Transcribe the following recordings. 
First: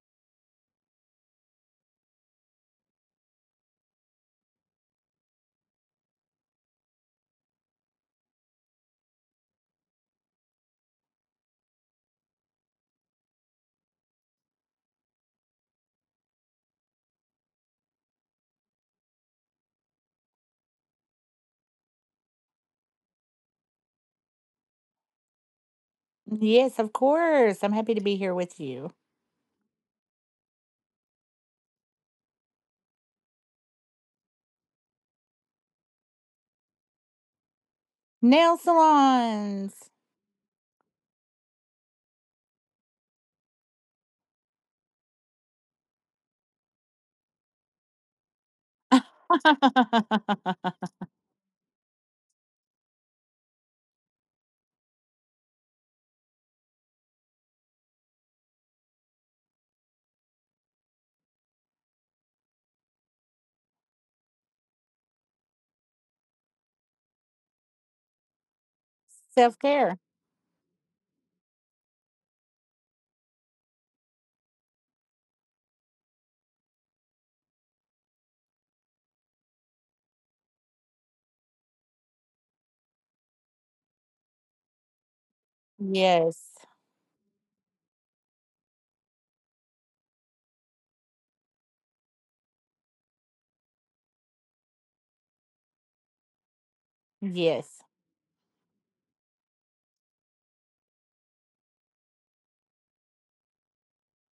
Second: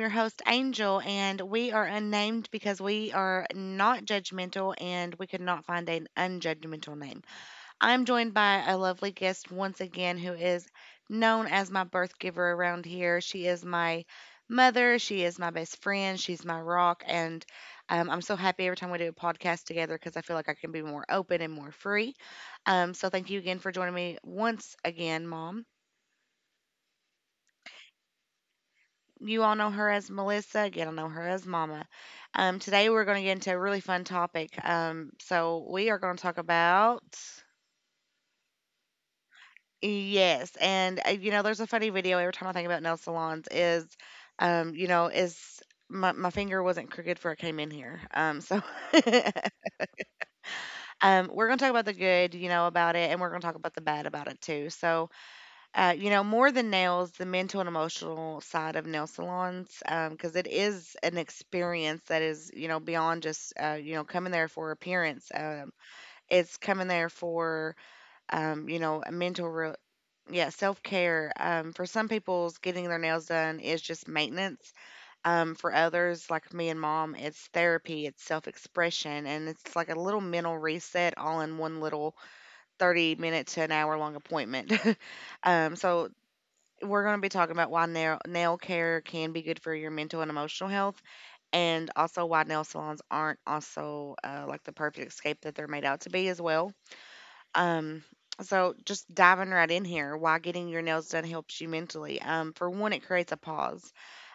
your host, Angel, and we are unnamed because we are not judgmental and we could not find an unjudgmental name. I'm joined by a lovely guest once again who is known as my birth giver around here. She is my mother, she is my best friend, she's my rock, and I'm so happy every time we do a podcast together because I feel like I can be more open and more free. Thank you again for joining me once again, Mom. Yes, of course. I'm happy to be here with you. You all know her as Melissa. Again, I know her as Mama. Today we're going to get into a really fun topic. So we are going to talk about Nail salons. yes, and you know, there's a funny video every time I think about nail salons is, is my finger wasn't crooked for I came in here. We're going to talk about the good, you know, about it, and we're going to talk about the bad about it too. So you know, more than nails, the mental and emotional side of nail salons, because it is an experience that is, you know, beyond just, you know, coming there for appearance. It's coming there for, you know, a mental, Self-care. yeah, self care. For some people's getting their nails done is just maintenance. For others, like me and mom, it's therapy, it's self expression, and it's like a little mental reset all in one little 30 minute to an hour long appointment. um, so Yes. we're going to be talking about why nail care can be good for your mental and emotional health, and also why nail salons aren't also like the perfect escape that they're made out to be as well. Yes. Um, so, just diving right in here, why getting your nails done helps you mentally. For one, it creates a pause.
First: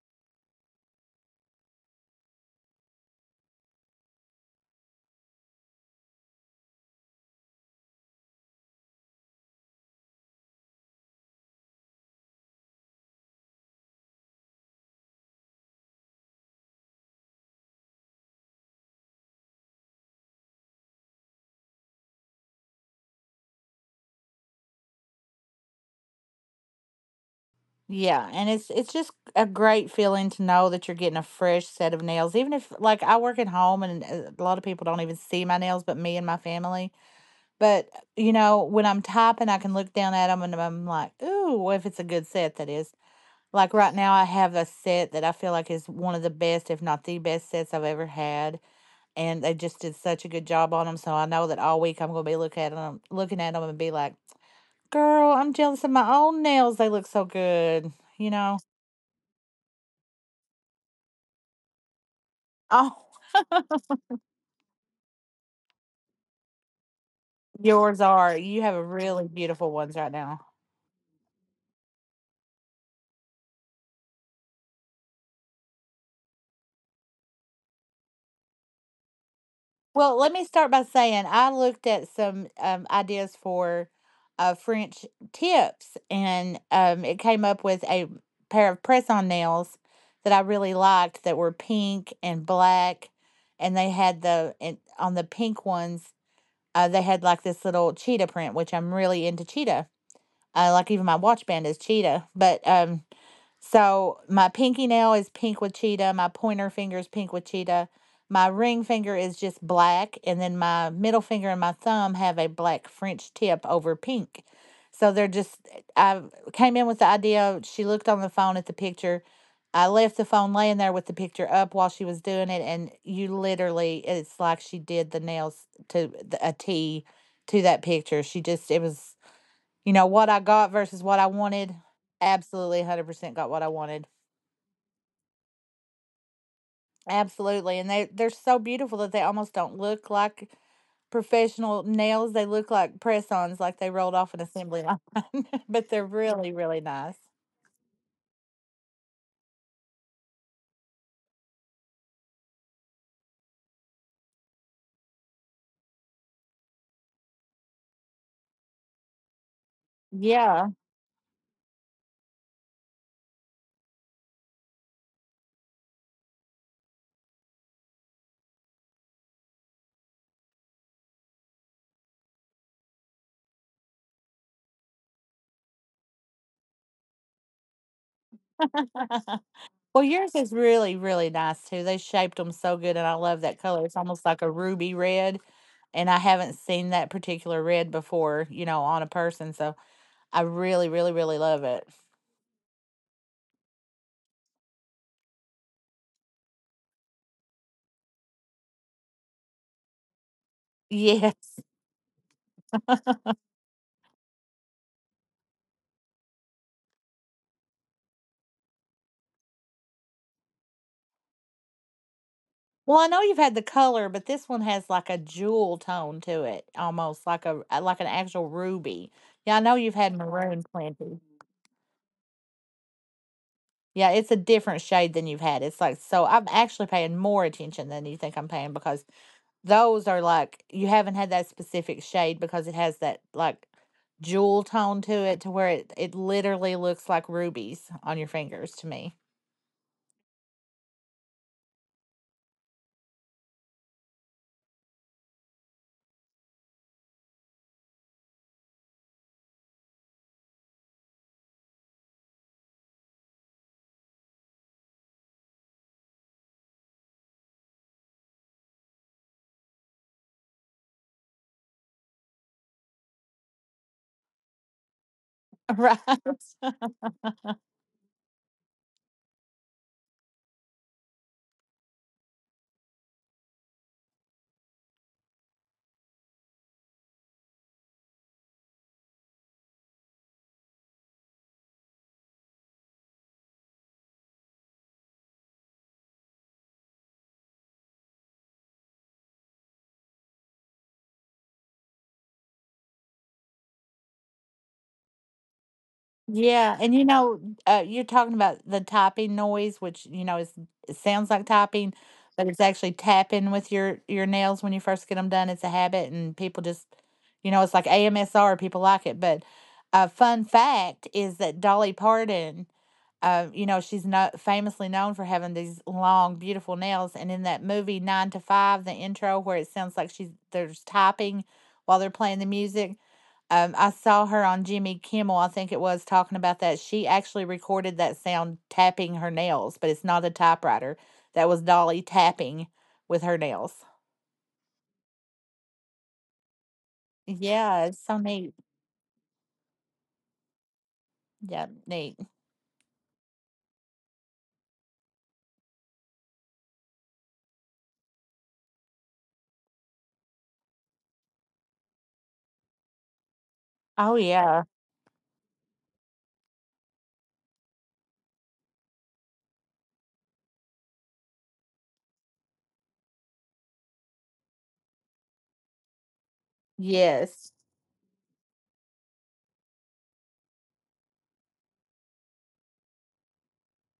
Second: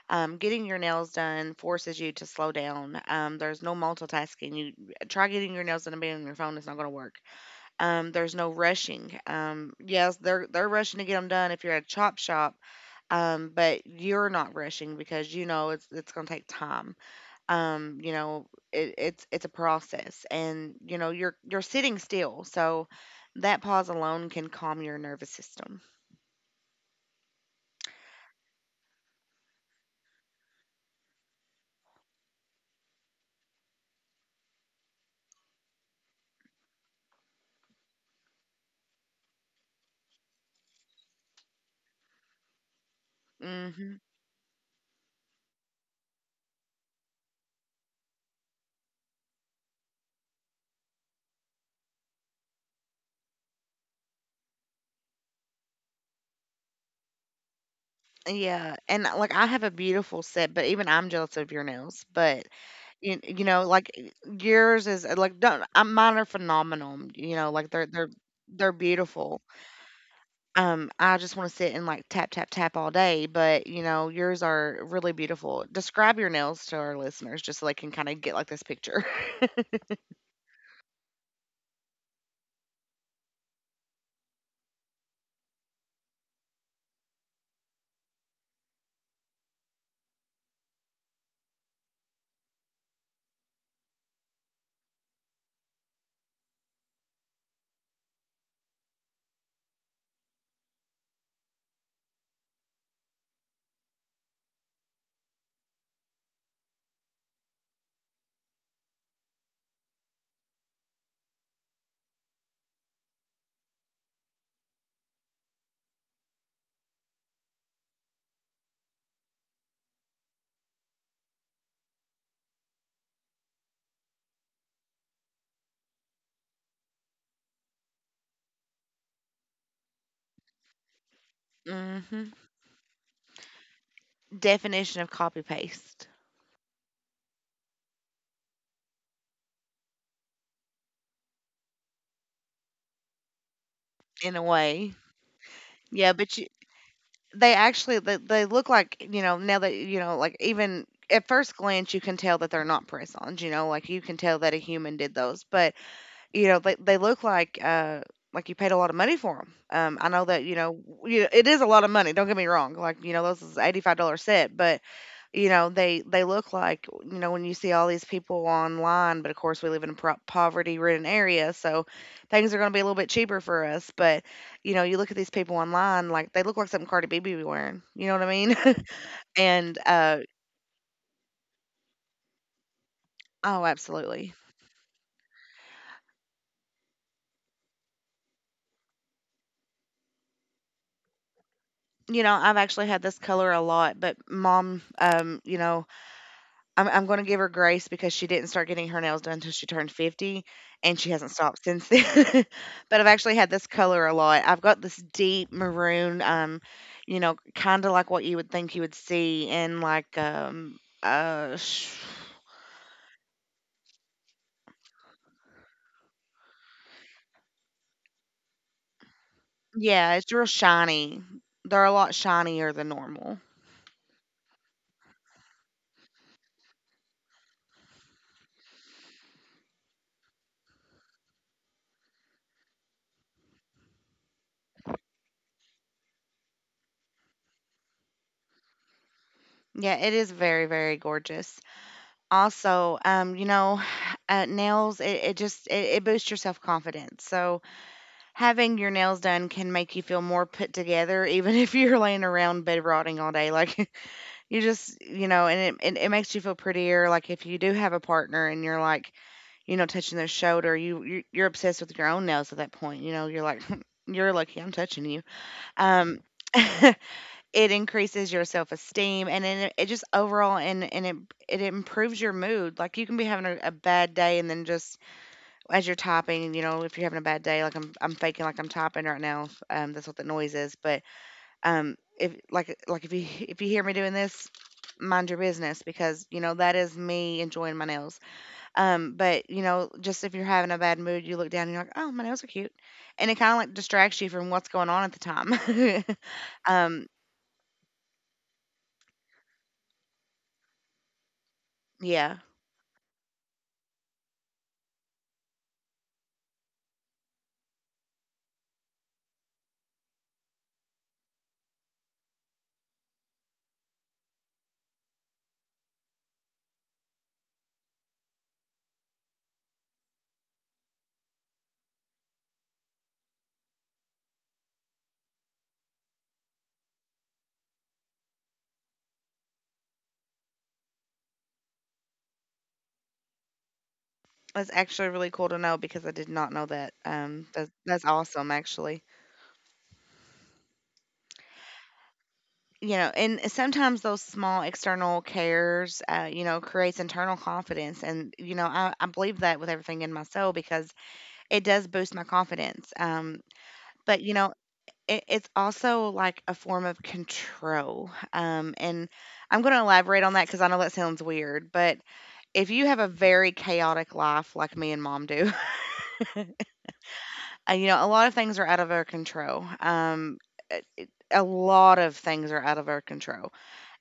Getting your nails done forces you to slow down. There's no multitasking. You try getting your nails done and being on your phone; it's not going to work. There's no rushing. Yes, they're rushing to get them done if you're at a chop shop, but you're not rushing because you know it's gonna take time. Um, you know, it's a process, and you know you're sitting still, so that pause alone can calm your nervous system. Yeah, and it's just a great feeling to know that you're getting a fresh set of nails. Even if like I work at home and a lot of people don't even see my nails but me and my family. But you know, when I'm typing, I can look down at them and I'm like, "Ooh, if it's a good set that is." Like right hmm now I have a set that I feel like is one of the best, if not the best sets I've ever had, and they just did such a good job on them. So I know that all week I'm gonna be looking at them, and be like, "Girl, I'm jealous of my own nails. They look so good." You know? Yeah, and like I have a beautiful set, but even I'm jealous of your nails. But Oh, you know, like yours is like don't mine are phenomenal. You know, like yours are. You they're have really beautiful. beautiful ones right now. I just want to sit and like tap, tap, tap all day, but you know, yours are really beautiful. Describe your nails to our listeners just so they can kind of get like this picture. Well, let me start by saying I looked at some ideas for French tips, and it came up with a pair of press-on nails that I really liked that were pink and black, and they had the and on the pink ones. They had like this little cheetah print, which I'm really into cheetah. Like even my watch band is cheetah, but so my pinky nail is pink with cheetah. My pointer finger is pink with cheetah. My ring finger is just black. And then my middle finger and my thumb have a black French tip over pink. So they're just, I came in with the idea. She looked on the phone at the picture. I left the phone laying there with the picture up while she was doing it. And you literally, it's like she did the nails to a T to that picture. She just, it was, you know, what I got versus what I wanted. hmm. Absolutely 100% got what I wanted. Definition of copy paste Absolutely, and they're so beautiful that they almost don't look like professional nails. They look like press-ons, like they rolled off in a an assembly way. line. But they're Yeah, but you, really, really nice. they actually they look like you know now that you know like even at first glance you can tell that they're not press-ons. You know, like you can tell that a human did those, but you know, they look like you paid a lot of money for 'em. I know that, you Yeah. know, you it is a lot of money, don't get me wrong, like, you know, those is $85 set, but, you know, they look like, you know, when you see all these people online, but of course, we live in a pro poverty-ridden area, so things are gonna be a little bit cheaper for us, but, you know, you look at these people online, like, they look like something Cardi B be wearing, you know what I mean? And, Well, uh yours is really, really nice too. They shaped them so good, and I love that oh, color. It's almost absolutely. like a ruby red, and I haven't seen that particular red before, you know, on a person, so I really, really, really love it. You know, I've actually had this color a lot, but mom, you know, I'm gonna give her grace because she didn't start getting her nails done until she turned 50, and she hasn't Yeah. stopped since then. But I've actually had this color a lot. I've got this deep maroon, you know, kind of like what you would think you would see in like uh sh- Well, I know you've had the color, but this one has like a jewel tone to it, almost like a like an actual ruby. Yeah, I know you've yeah, had it's real maroon shiny. plenty. They're a lot shinier than normal. Yeah, it's a different shade than you've had. It's like, so I'm actually paying more attention than you think I'm paying, because those are like, you haven't had that specific shade because it has that like jewel tone to it, to where it literally looks like rubies on your fingers to me. Yeah, it is very very gorgeous. Also, you know, nails it boosts your self confidence. So having your nails done can make you feel more put together, even if you're laying around bed rotting all day. Like, you just, you know, and it makes you feel prettier. Like, if you do have a partner and you're like, you know, touching their shoulder, you, you're obsessed with your own nails at that point. You know, you're like, you're lucky I'm touching you. Right. Um, it increases your self esteem and it just overall and it it improves your mood. Like you can be having a bad day and then just as you're typing, you know, if you're having a bad day, like I'm faking like I'm typing right now. That's what the noise is. But if if you hear me doing this, mind your business because you know that is me enjoying my nails. But you know, just if you're having a bad mood, you look down and you're like, oh, my nails are cute, and it kind of like distracts you from what's going on at the time. Yeah, and you um, know, you're talking about the tapping noise, which, you know, is, it sounds like tapping, yeah, but it's actually tapping with your nails when you first get them done. It's a habit, and people just, you know, it's like AMSR. People like it, but a fun fact is that Dolly Parton, you know, she's not famously known for having these long, beautiful nails, and in that movie Nine to Five, the intro where it sounds like she's, there's tapping while they're playing the music. I saw her on Jimmy Kimmel, I think it was, talking about that. She actually recorded that sound tapping her nails, but it's not a typewriter. That was Dolly tapping with her nails. that's actually really cool to know because I did not know that. That's Yeah, it's that's so awesome neat. actually. Yeah, neat. You know and sometimes those small external cares you know creates internal confidence and you know I believe that with everything in my soul because it does boost my confidence Oh, but you know yeah. It's also like a form of control and I'm going to elaborate on that because I know that sounds weird but if you have a very chaotic life like me and mom do Yes. You know a lot of things are out of our control a a lot of things are out of our control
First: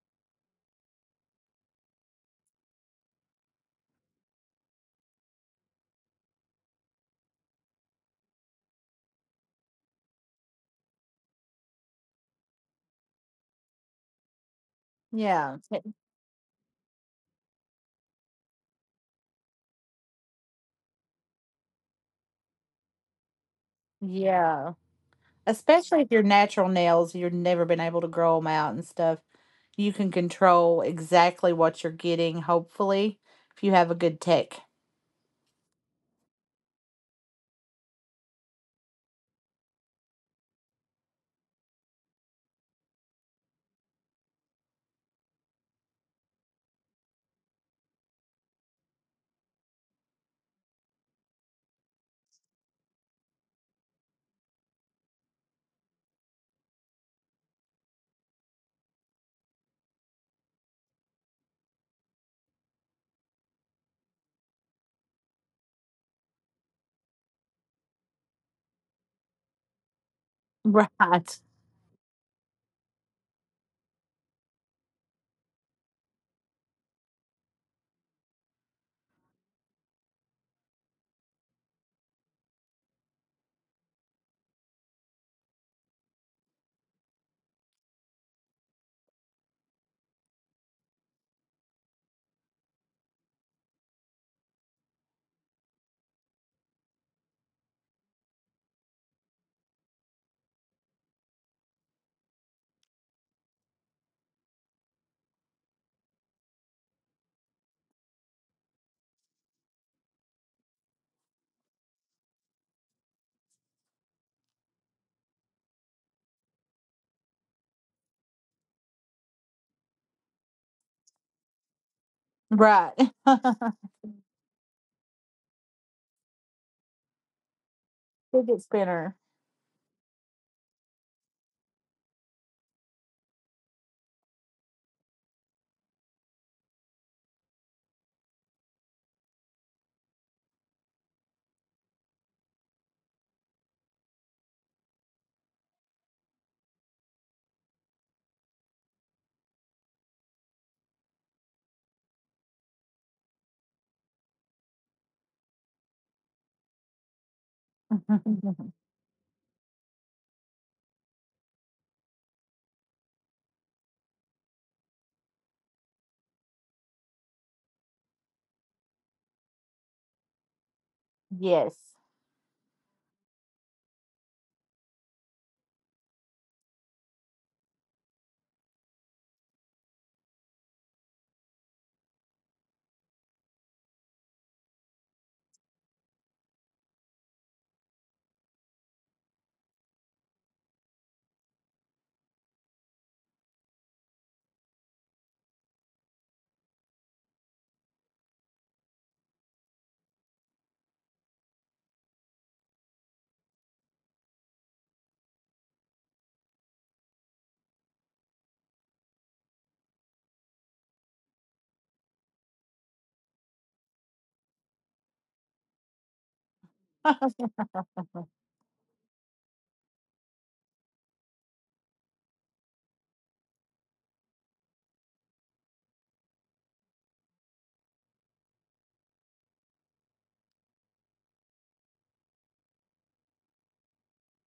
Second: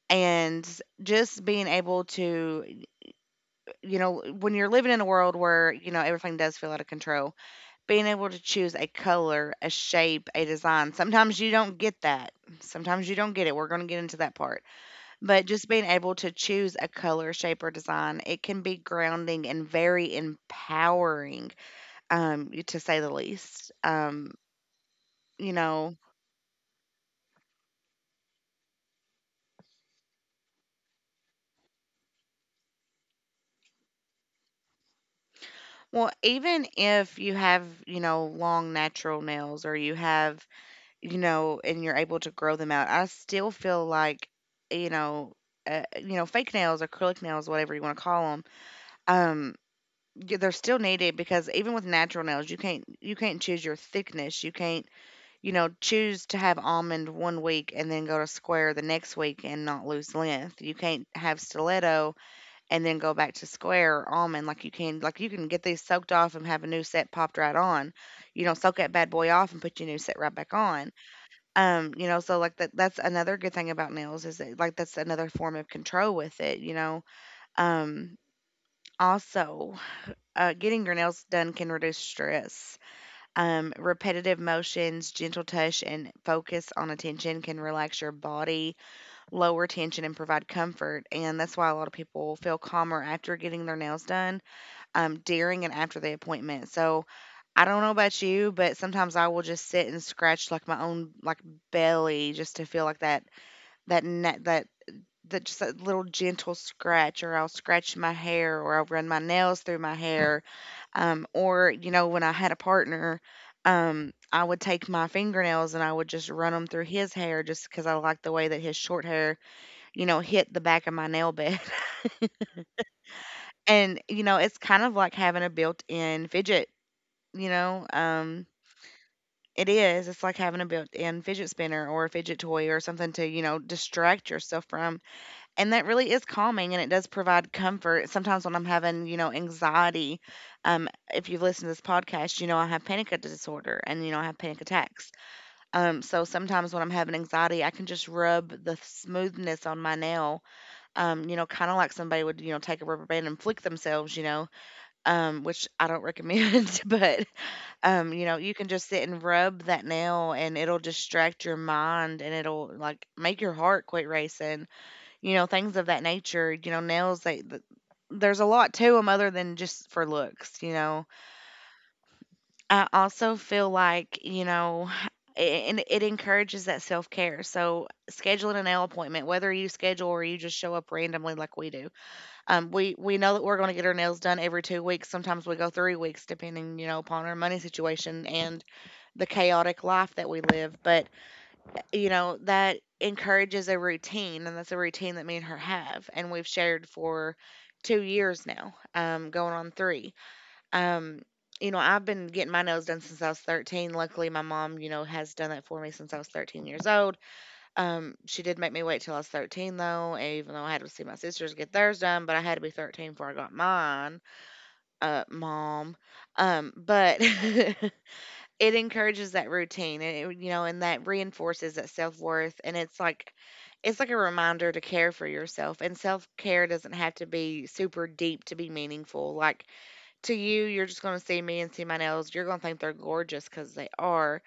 and just being able to you know when you're living in a world where you know everything does feel out of control being able to choose a color a shape a design sometimes you don't get that sometimes you don't get it we're going to get into that part but Yeah. just being It- able to choose a color shape or design it can be grounding and very empowering to say the least Yeah. you know Especially if you're natural nails, you've never been able to grow them out and stuff. You can control exactly what you're getting, hopefully, if you have a good tech. well even if you have you know long natural nails or you have you know, and you're able to grow them out. I still feel like, you know, you know, fake nails, acrylic nails, whatever you want to call them, um, they're still needed because even with natural nails, you can't choose your thickness. You can't, you know, choose to have almond one week and then go to square the next week and not lose length. You can't have stiletto and then go back to square or almond like you can. Like you can get these soaked off and have a new set popped right on. You know, soak that bad boy off and put your new set right back on Right. You know, so like that's another good thing about nails is that like that's another form of control with it, you know. Um also, getting your nails done can reduce stress. Repetitive motions, gentle touch, and focus on attention can relax your body, lower tension, and provide comfort. And that's why a lot of people feel calmer after getting their nails done, during and after the appointment. So I don't know about you, but sometimes I will just sit and scratch like my own like belly just to feel like that that na that that just that little gentle scratch, or I'll scratch my hair, or I'll run my nails through my hair, or, you know, when I had a partner, I would take my fingernails and I would just run them through his hair just because I liked the way that his short hair, you know, hit the back of my nail bed. Right. And, you know, it's kind of like having a built-in fidget, you know, Fidget spinner. it is, it's like having a built-in fidget spinner or a fidget toy or something to, you know, distract yourself from. And that really is calming and it does provide comfort. Sometimes when I'm having, you know, anxiety, um, if you've listened to this podcast, you know I have panic disorder and you know I have panic attacks. So sometimes when I'm having anxiety, I can just rub the smoothness on my nail, kind of like somebody would, take a rubber band and flick themselves, which I don't recommend, but you know, you can just sit and rub that nail and it'll distract your mind and it'll like make your heart quit racing. You know, things of that nature, you know, nails, there's a lot to them other than just for looks, you know. Yes. I also feel like, you know, and it encourages that self care. So scheduling a nail appointment, whether you schedule or you just show up randomly like we do, we know that we're going to get our nails done every 2 weeks. Sometimes we go 3 weeks, depending, you know, upon our money situation and the chaotic life that we live. But you know, that encourages a routine, and that's a routine that me and her have, and we've shared for 2 years now, going on 3. Um, you know, I've been getting my nails done since I was 13. Luckily, my mom, you know, has done that for me since I was 13 years old. She did make me wait till I was 13, though, and even though I had to see my sisters get theirs done, but I had to be 13 before I got mine, mom. But it encourages that routine and it, you know and that reinforces that self-worth, and it's like a reminder to care for yourself, and self-care doesn't have to be super deep to be meaningful. Like to you, you're just going to see me and see my nails. You're going to think they're gorgeous because they are.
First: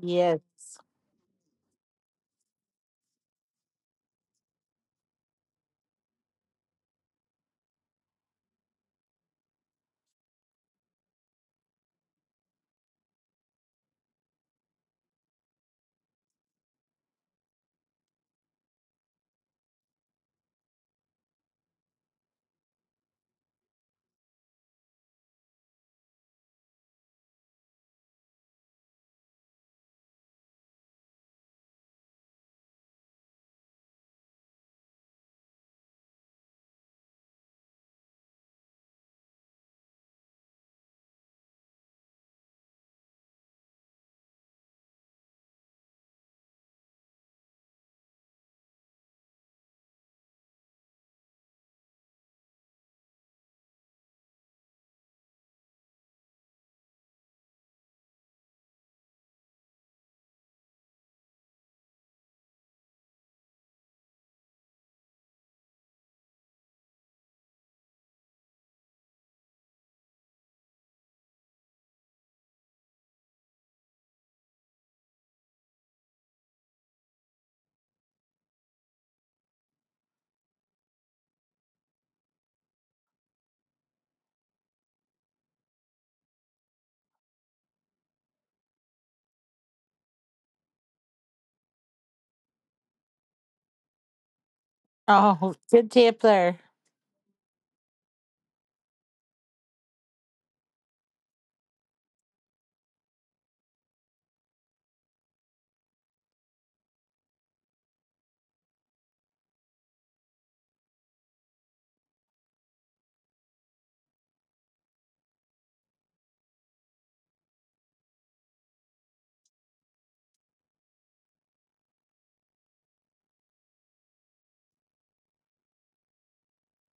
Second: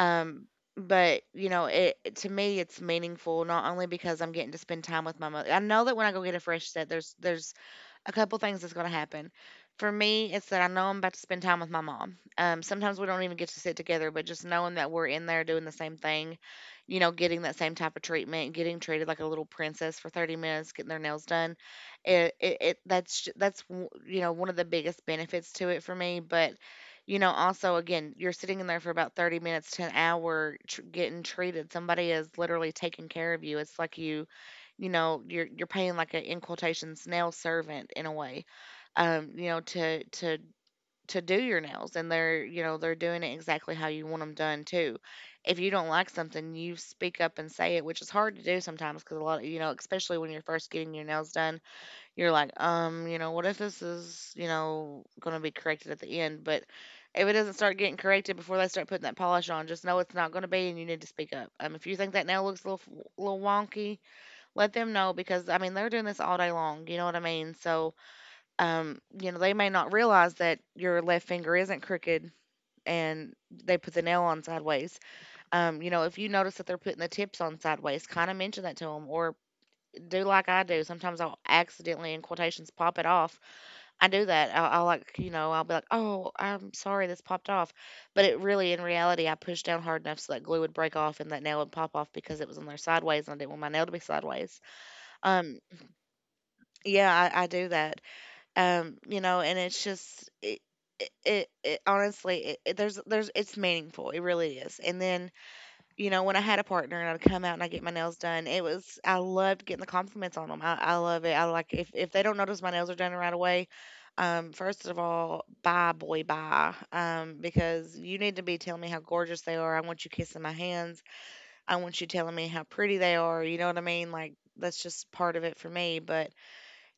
Yes. but you know, it, to me, it's meaningful not only because I'm getting to spend time with my mother. I know that when I go get a fresh set, there's a couple things that's going to happen. For me, it's that I know I'm about to spend time with my mom. Sometimes we don't even get to sit together, but just knowing that we're in there doing the same thing, you know, getting that same type of treatment, getting treated like a little princess for 30 minutes, getting their nails done, it that's j- that's w- you know, one of the biggest benefits to it for me. But you know, also again, you're sitting in there for about 30 minutes to an hour, getting treated. Somebody is literally taking care of you. It's like you know, you're paying like a, in quotations, nail servant in a way, um, you know, to to to do your nails, and they're you know they're doing it exactly how you want them done too. If you don't like something, you speak up and say it, which is hard to do sometimes because a lot, of you know, especially when you're first getting your nails done, you're like, you know, what if this is, you know, going to be corrected at the end? But if it doesn't start getting corrected before they start putting that polish on, just know it's not going to be, and you need to speak up. If you think that nail looks a little, little wonky, let them know because I mean they're doing this all day long, you know what I mean? So, you know, they may not realize that your left finger isn't crooked and they put the nail on sideways. You know, if you notice that they're putting the tips on sideways, kind of mention that to them or do like I do. Sometimes I'll accidentally, in quotations, pop it off. I do that. I'll like, you know, I'll be like, oh, I'm sorry, this popped off. But it really, in reality, I pushed down hard enough so that glue would break off and that nail would pop off because it was on there sideways and I didn't want my nail to be sideways. Oh, Um, good tippler. Yeah, I do that. You know, and it's just it it, it, it honestly there's it's meaningful. It really is. And then, you know, when I had a partner and I'd come out and I get my nails done, it was, I loved getting the compliments on them. I love it. I like, if they don't notice my nails are done right away, first of all, bye boy bye. Because you need to be telling me how gorgeous they are. I want you kissing my hands. I want you telling me how pretty they are. You know what I mean? Like that's just part of it for me, but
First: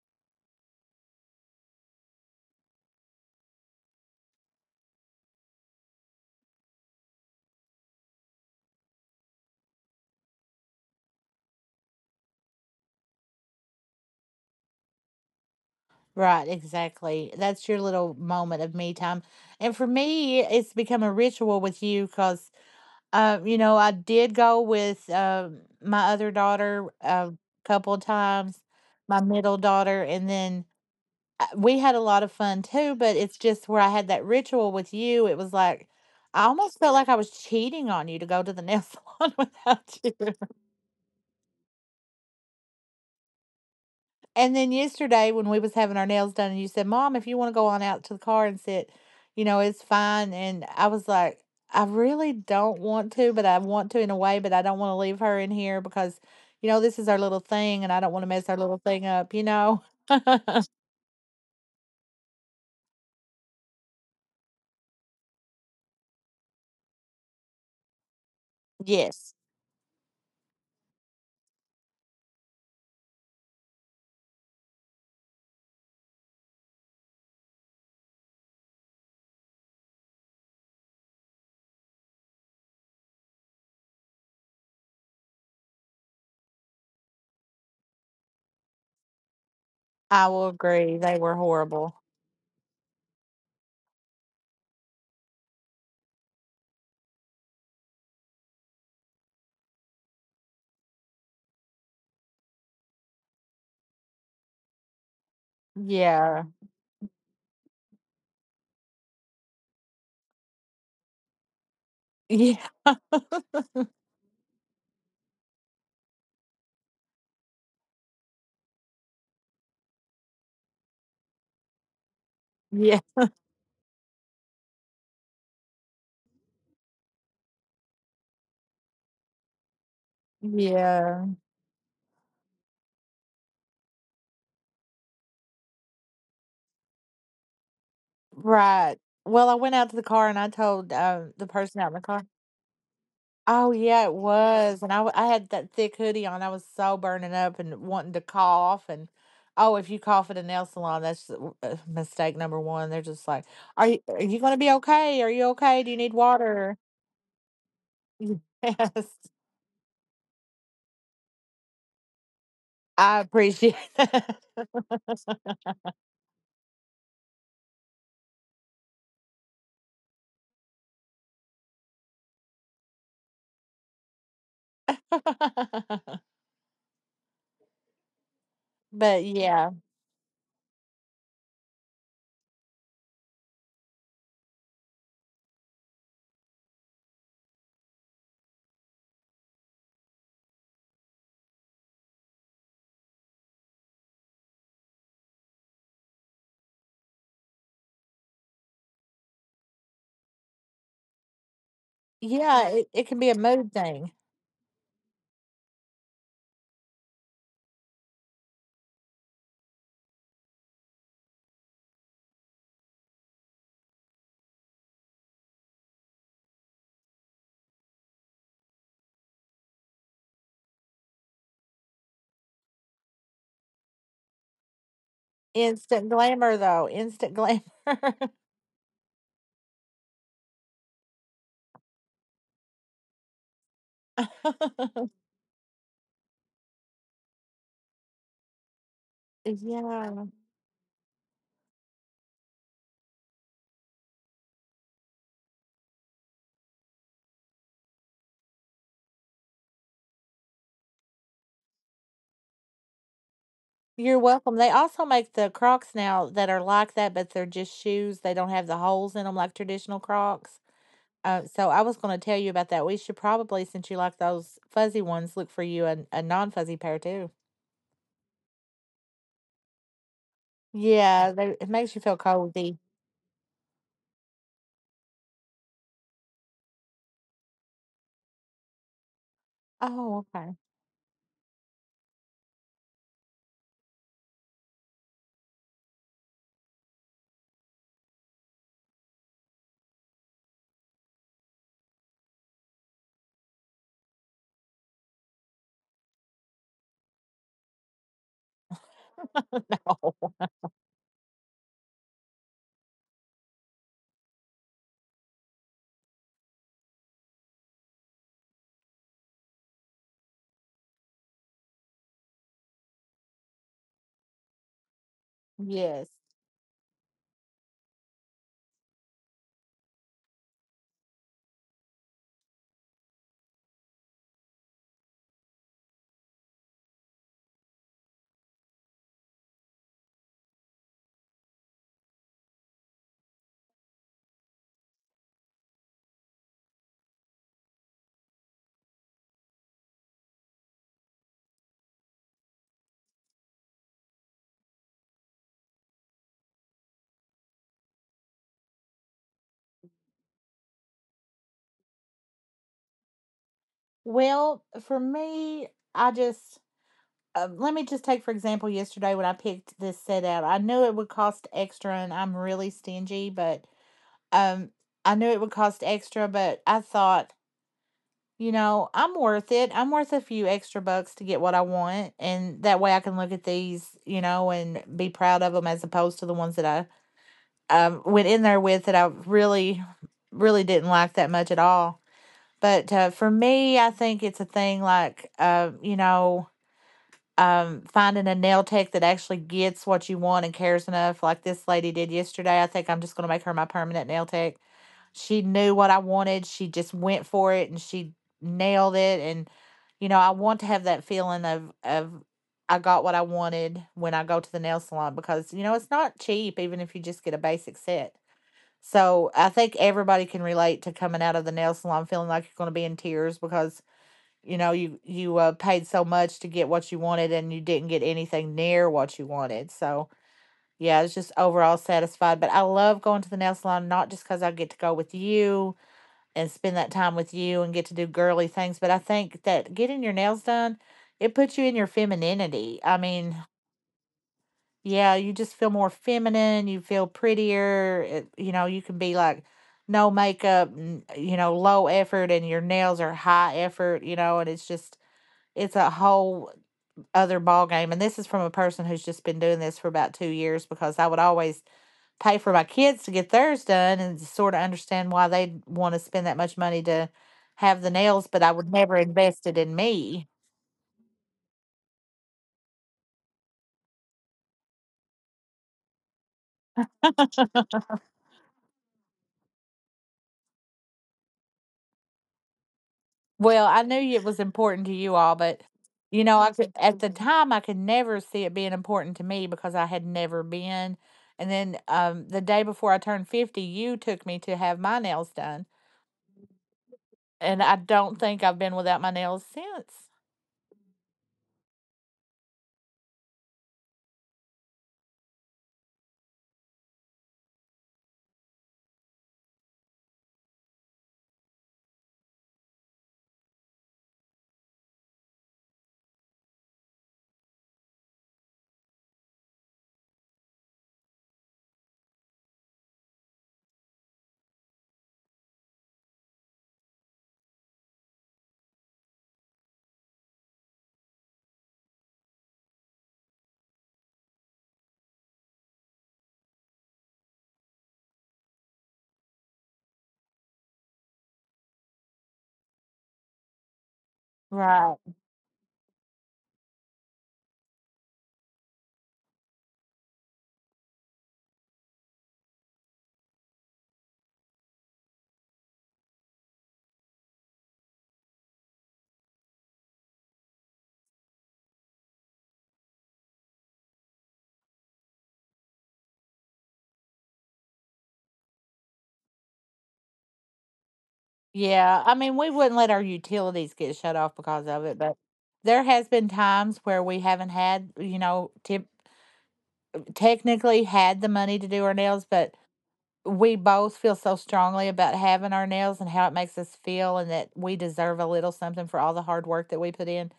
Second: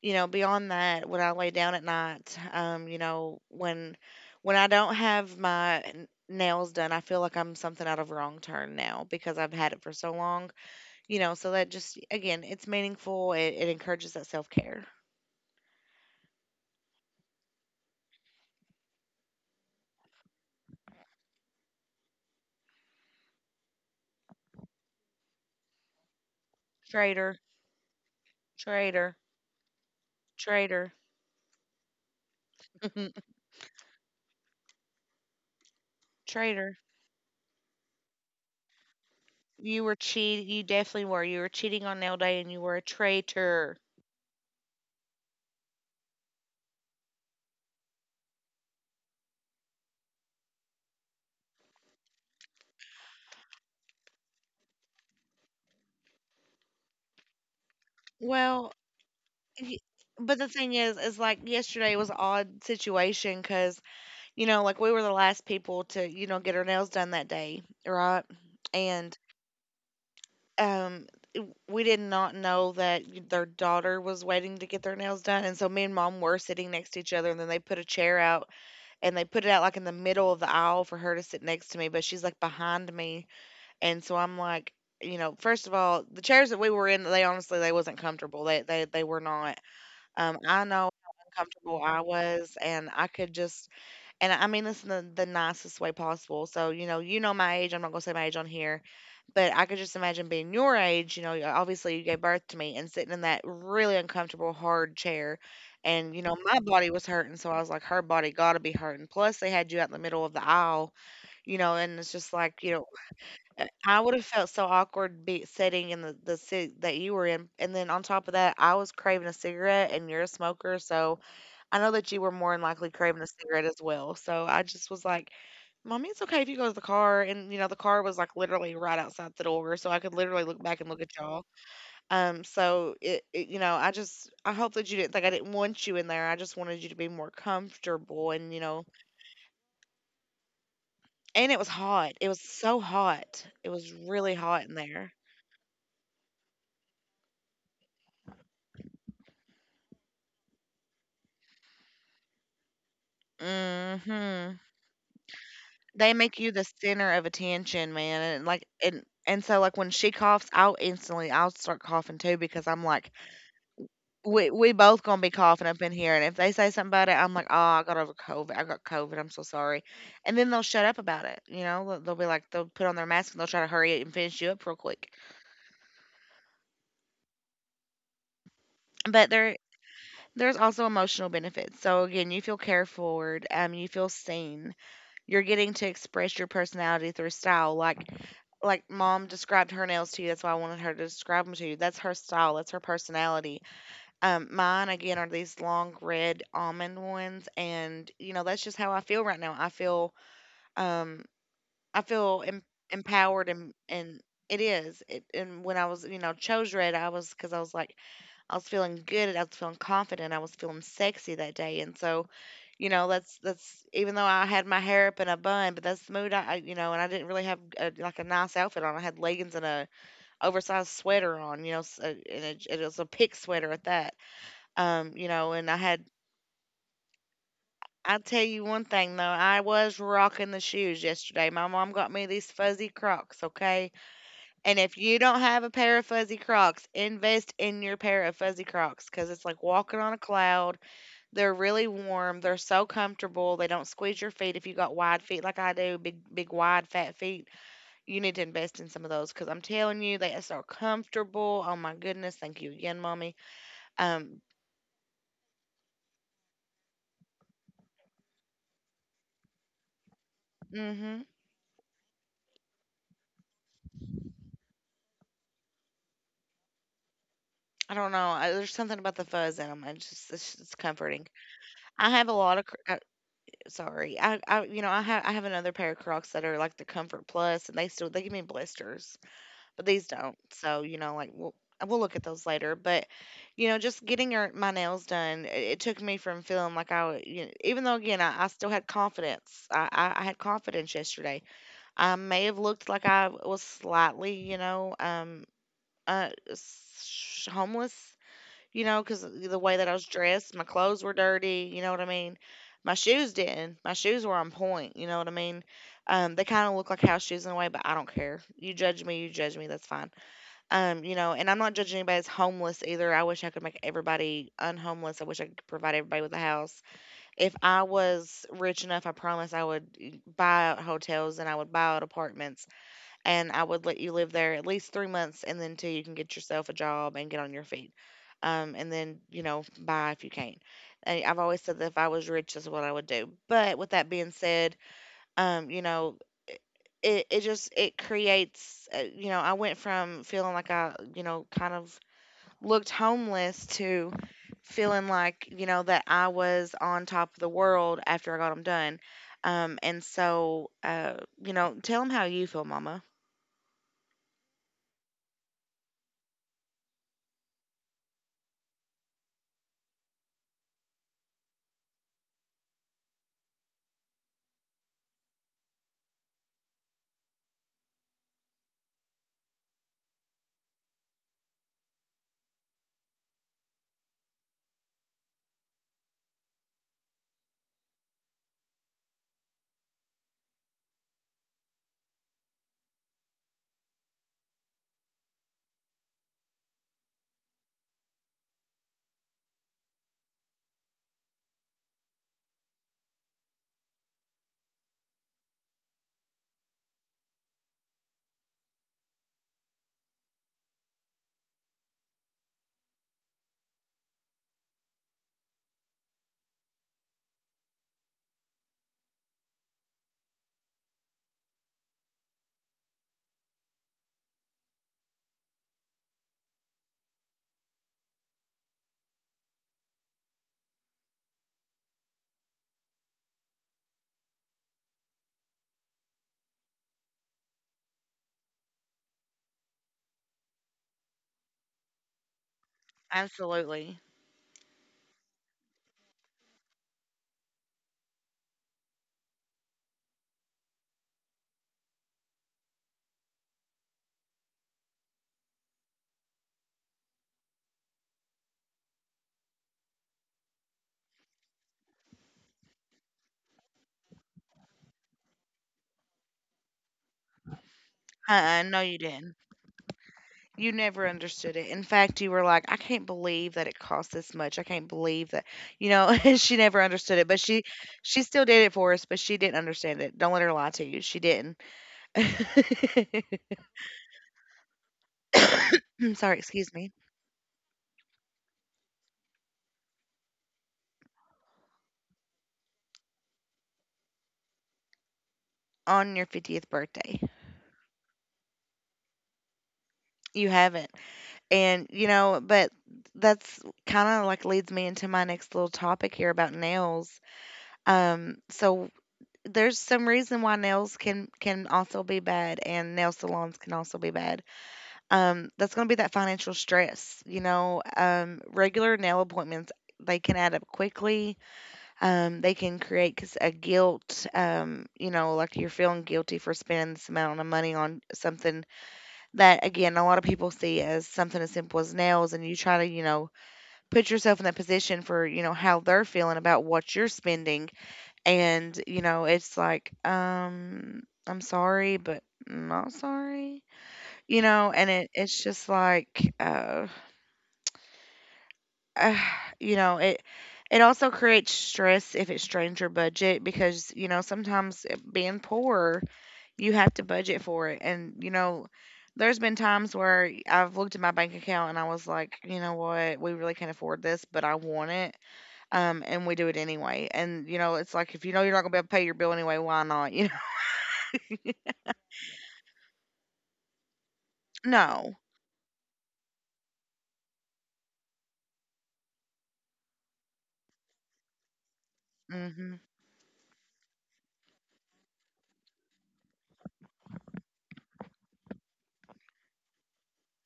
you know, beyond that, when I lay down at night, you know, when I don't have my nails done, I feel like I'm something out of Wrong Turn now because I've had it for so long. You know, so that, just again, it's meaningful. It encourages that self care. Right, exactly. That's your little moment of me time. And for me, it's become a ritual with you because, you know, I did go with my other daughter a Traitor, couple of times, traitor, my middle daughter, and then traitor, we had a lot of fun too. But it's just where I had that ritual with you, it was like I traitor. almost felt like I was cheating on you to go to the nail salon You were without you. cheat. You definitely were. You were cheating on nail day, and you were a traitor. And then yesterday when we was having our nails done and you said, "Mom, if you want to go on out to the car and sit, you know, it's fine." And I was like, "I really don't want to, but I want to in a way, but I don't want to leave her in here because, you know, this is our little thing and I don't want to mess our Well, little thing up, you y- know." but the thing is like yesterday was an odd situation because, you know, like, we were the last people to, you know, get our nails done that day, right? And, Yes, um, w we did not know that their daughter was waiting to get their nails done, and so me and mom were sitting next to each other, and then they put a chair out, and they put it out, like, in the middle of the aisle for her to sit next to me, but she's, like, behind me, and so I'm like, you know, first of all, the chairs that we were in, they honestly they wasn't comfortable, they were not. I will I know agree. how They were uncomfortable horrible. I was, and I could just, and I mean this in the nicest way possible. So, you know my age. I'm not going to say my age on here, but I could just imagine being your age. You know, obviously you gave birth to me and sitting in that really uncomfortable, hard chair. And, you know, Yeah. my body was hurting. So I was like, her body got to be hurting. Plus, they had you out in the middle of the aisle, you know, and it's just Yeah. like, you know, I would have felt so awkward be sitting in the seat that you were in, and then on top of that, I was craving a cigarette, and you're a smoker, so I know that you were more than likely Yeah. craving a cigarette as well. So I just was like, "Mommy, it's okay if you go to the car," and you know the car was like literally right outside the door, so I could literally look back and look at Yeah. y'all. So it, it, you know, I just I hope that you didn't think I didn't want you in there. I just wanted you to be more comfortable, and you know, Right. Well, I went out to the car and I told the and it was person out in the hot. car. It was so hot. It Oh, was yeah, it really hot in was, and there. I had that thick hoodie on, I was so burning up and wanting to cough, and, oh, if you cough at a nail salon, that's the w mistake number 1, they're just like, "Are you gonna Hmm. be okay? Are you okay? Do you They need make you the water?" center of attention, man, and like, Yes, and so, like, when she coughs, I'll instantly I'll start coughing too because I'm like, I appreciate that. we both gonna be coughing up in here, and if they say something about it, I'm like, oh, I got over COVID, I got COVID, I'm so sorry, and then they'll shut up about it, you know, they'll be like, they'll put on their mask and they'll try to hurry it and finish you up real quick, But, but there, yeah. there's also emotional benefits. So again, you feel cared for, you feel seen, you're getting to express your personality through style, like mom described her nails to you. That's why I wanted her to describe them to you. That's her style. That's her personality. Mine again are these long red almond ones, and you know that's just how I feel right now. I feel, um, I feel Yeah, it can be a empowered, mood thing. and it is. It, and when I was, you know, chose red, I was, because I was like, I was feeling good. I was feeling confident. I was feeling sexy that day, and so you know that's, even though I had my hair up in a bun, but that's the mood I, you know, and I didn't really have a, like a nice outfit on. I had leggings and a oversized sweater on, you know, s and it was a pig sweater at that, you know, and I Instant had, glamour, though, instant glamour. I'll tell you one thing, though, I was rocking the shoes yesterday. My mom got me these fuzzy Crocs, okay? And if you don't have a pair of fuzzy Crocs, invest in your pair of fuzzy Crocs because it's like walking on a Yeah. cloud. They're really warm. They're so comfortable. They don't squeeze your feet if you got wide feet like I do, big, big, wide, fat feet. You need to invest in some of those because 'cause I'm telling you, they are so comfortable. Oh my goodness. Thank you again, mommy. You're Um, welcome. They also make the Crocs now that are like that, but they're just shoes. They don't have the holes in them like traditional Crocs. mhm. So I was going to tell you about that. We should probably, since you like those fuzzy ones, look for you a non-fuzzy pair too. I don't know. There's something about the fuzz in 'em. It's comforting. Yeah, they, it makes you I feel have a lot of cr- cozy. Sorry. I you know I have another pair of Crocs that are like the Comfort Plus, and they still they give me blisters, but these Oh, don't. okay. So you know, like, we'll look at those later. But you know, just getting your my nails done, it took me from feeling like I w- you know, even though again I still had confidence. I had confidence yesterday. I may have looked like I was slightly homeless, you know, because the way that I was dressed, my clothes were dirty, you know what I mean? My shoes didn't. My shoes were on point, you know what I mean? They kind of look like house shoes in a way, but I don't care. You judge me, that's fine. You know, and I'm not judging anybody as homeless either. I wish I could make everybody unhomeless. I wish I could provide Yes. everybody with a house. If I was rich enough, I promise I would buy out hotels and I would buy out apartments and I would let you live there at least 3 months and then till you can get yourself a job and get on your feet. And then, you know, buy if you can. And I've always said that if I was rich, that's what I would do. But with that being said, you know, it just it creates you know, I went from feeling like i, you know, kind of looked homeless to feeling like, you know, that I was on top of the world after I got them done. And so you know, tell them how you feel, mama. Well, for me, I just let me just take for example yesterday when I picked this set out. I knew it would cost extra, and I'm really stingy, but Um, I knew it would cost extra, but I thought, you know, I'm worth it. I'm worth a few extra bucks to get what I want, and that way I can look at these, you know, and be proud of them as opposed to the ones that I went in there with, that I really, really didn't like that much at all. But for me, I think it's a thing like, you know, finding a nail tech that actually gets what you want and cares enough, like this lady did yesterday. I think I'm just going to make her my permanent nail tech. She knew what I wanted. She just went for it and she nailed it. And you know, I want to have that feeling of, I got what I wanted when I go to the nail salon, because you know it's not cheap even if you just get a basic set. So I think everybody can relate to coming out of the nail salon feeling like you're going to be in tears because you know you paid so much to get what you wanted and you didn't get anything near what you wanted. So yeah, I was just overall satisfied. But I love going to the nail salon not just because I get to go with you and spend that time with you and get to do girly things. But I think that getting your nails done, it puts you in your femininity. I mean, Absolutely. yeah, you just feel more feminine. You feel prettier. It, you know, you can be like no makeup, you know, low effort, and your nails are high effort, you know, and it's just, it's a whole other ball game, and this is from a person who's just been doing this for about 2 years because I would always pay for my kids to get theirs done and sort of understand why they'd want to spend that much money to have the nails, but I Uh-uh, would no, you never didn't. invest it in me. You never understood it. In fact, you were like, I can't believe that it cost this much. I can't believe that, you know, she never understood it, but she still did it for us, but she didn't understand it. Don't let her lie to you. She didn't. Well, I knew it was important to you all, but I'm you sorry, know I excuse could, me. at the time I could never see it being important to me because I had never been, and then the day before I turned 50 you took me to have my nails done, On your 50th birthday. and I don't think I've been without my nails since. You haven't. And, you know, but that's kind of like leads me into my next little topic here about nails. So there's some reason why nails can also be bad and nail salons can also be bad. That's going to be that financial stress, you know. Regular nail appointments, they can add up quickly. They can create 'cause a guilt, you know, like you're feeling guilty for spending this amount of money on something that, again, a lot of people see as something as simple as nails, and you try to, you know, put yourself in that position for, you know, how they're feeling about what you're spending. And, you know, it's like, I'm sorry, but not sorry. You know, and it Right. it's just like uh you know, it also creates stress if it strains your budget because, you know, sometimes being poor, you have to budget for it. And, you know, there's been times where I've looked at my bank account and I was like, you know what, we really can't afford this, but I want it. And we do it anyway. And, you know, it's like, if you know you're not gonna be able to pay your bill anyway, why not? You know? Yeah, I mean, we wouldn't let our utilities get shut off because of it, No. but there has been times where we haven't had, you know, tip technically had the money to do our nails, but Mhm. we both feel so strongly about having our nails and how it makes us feel and that we deserve a little something for all the hard work that we put in.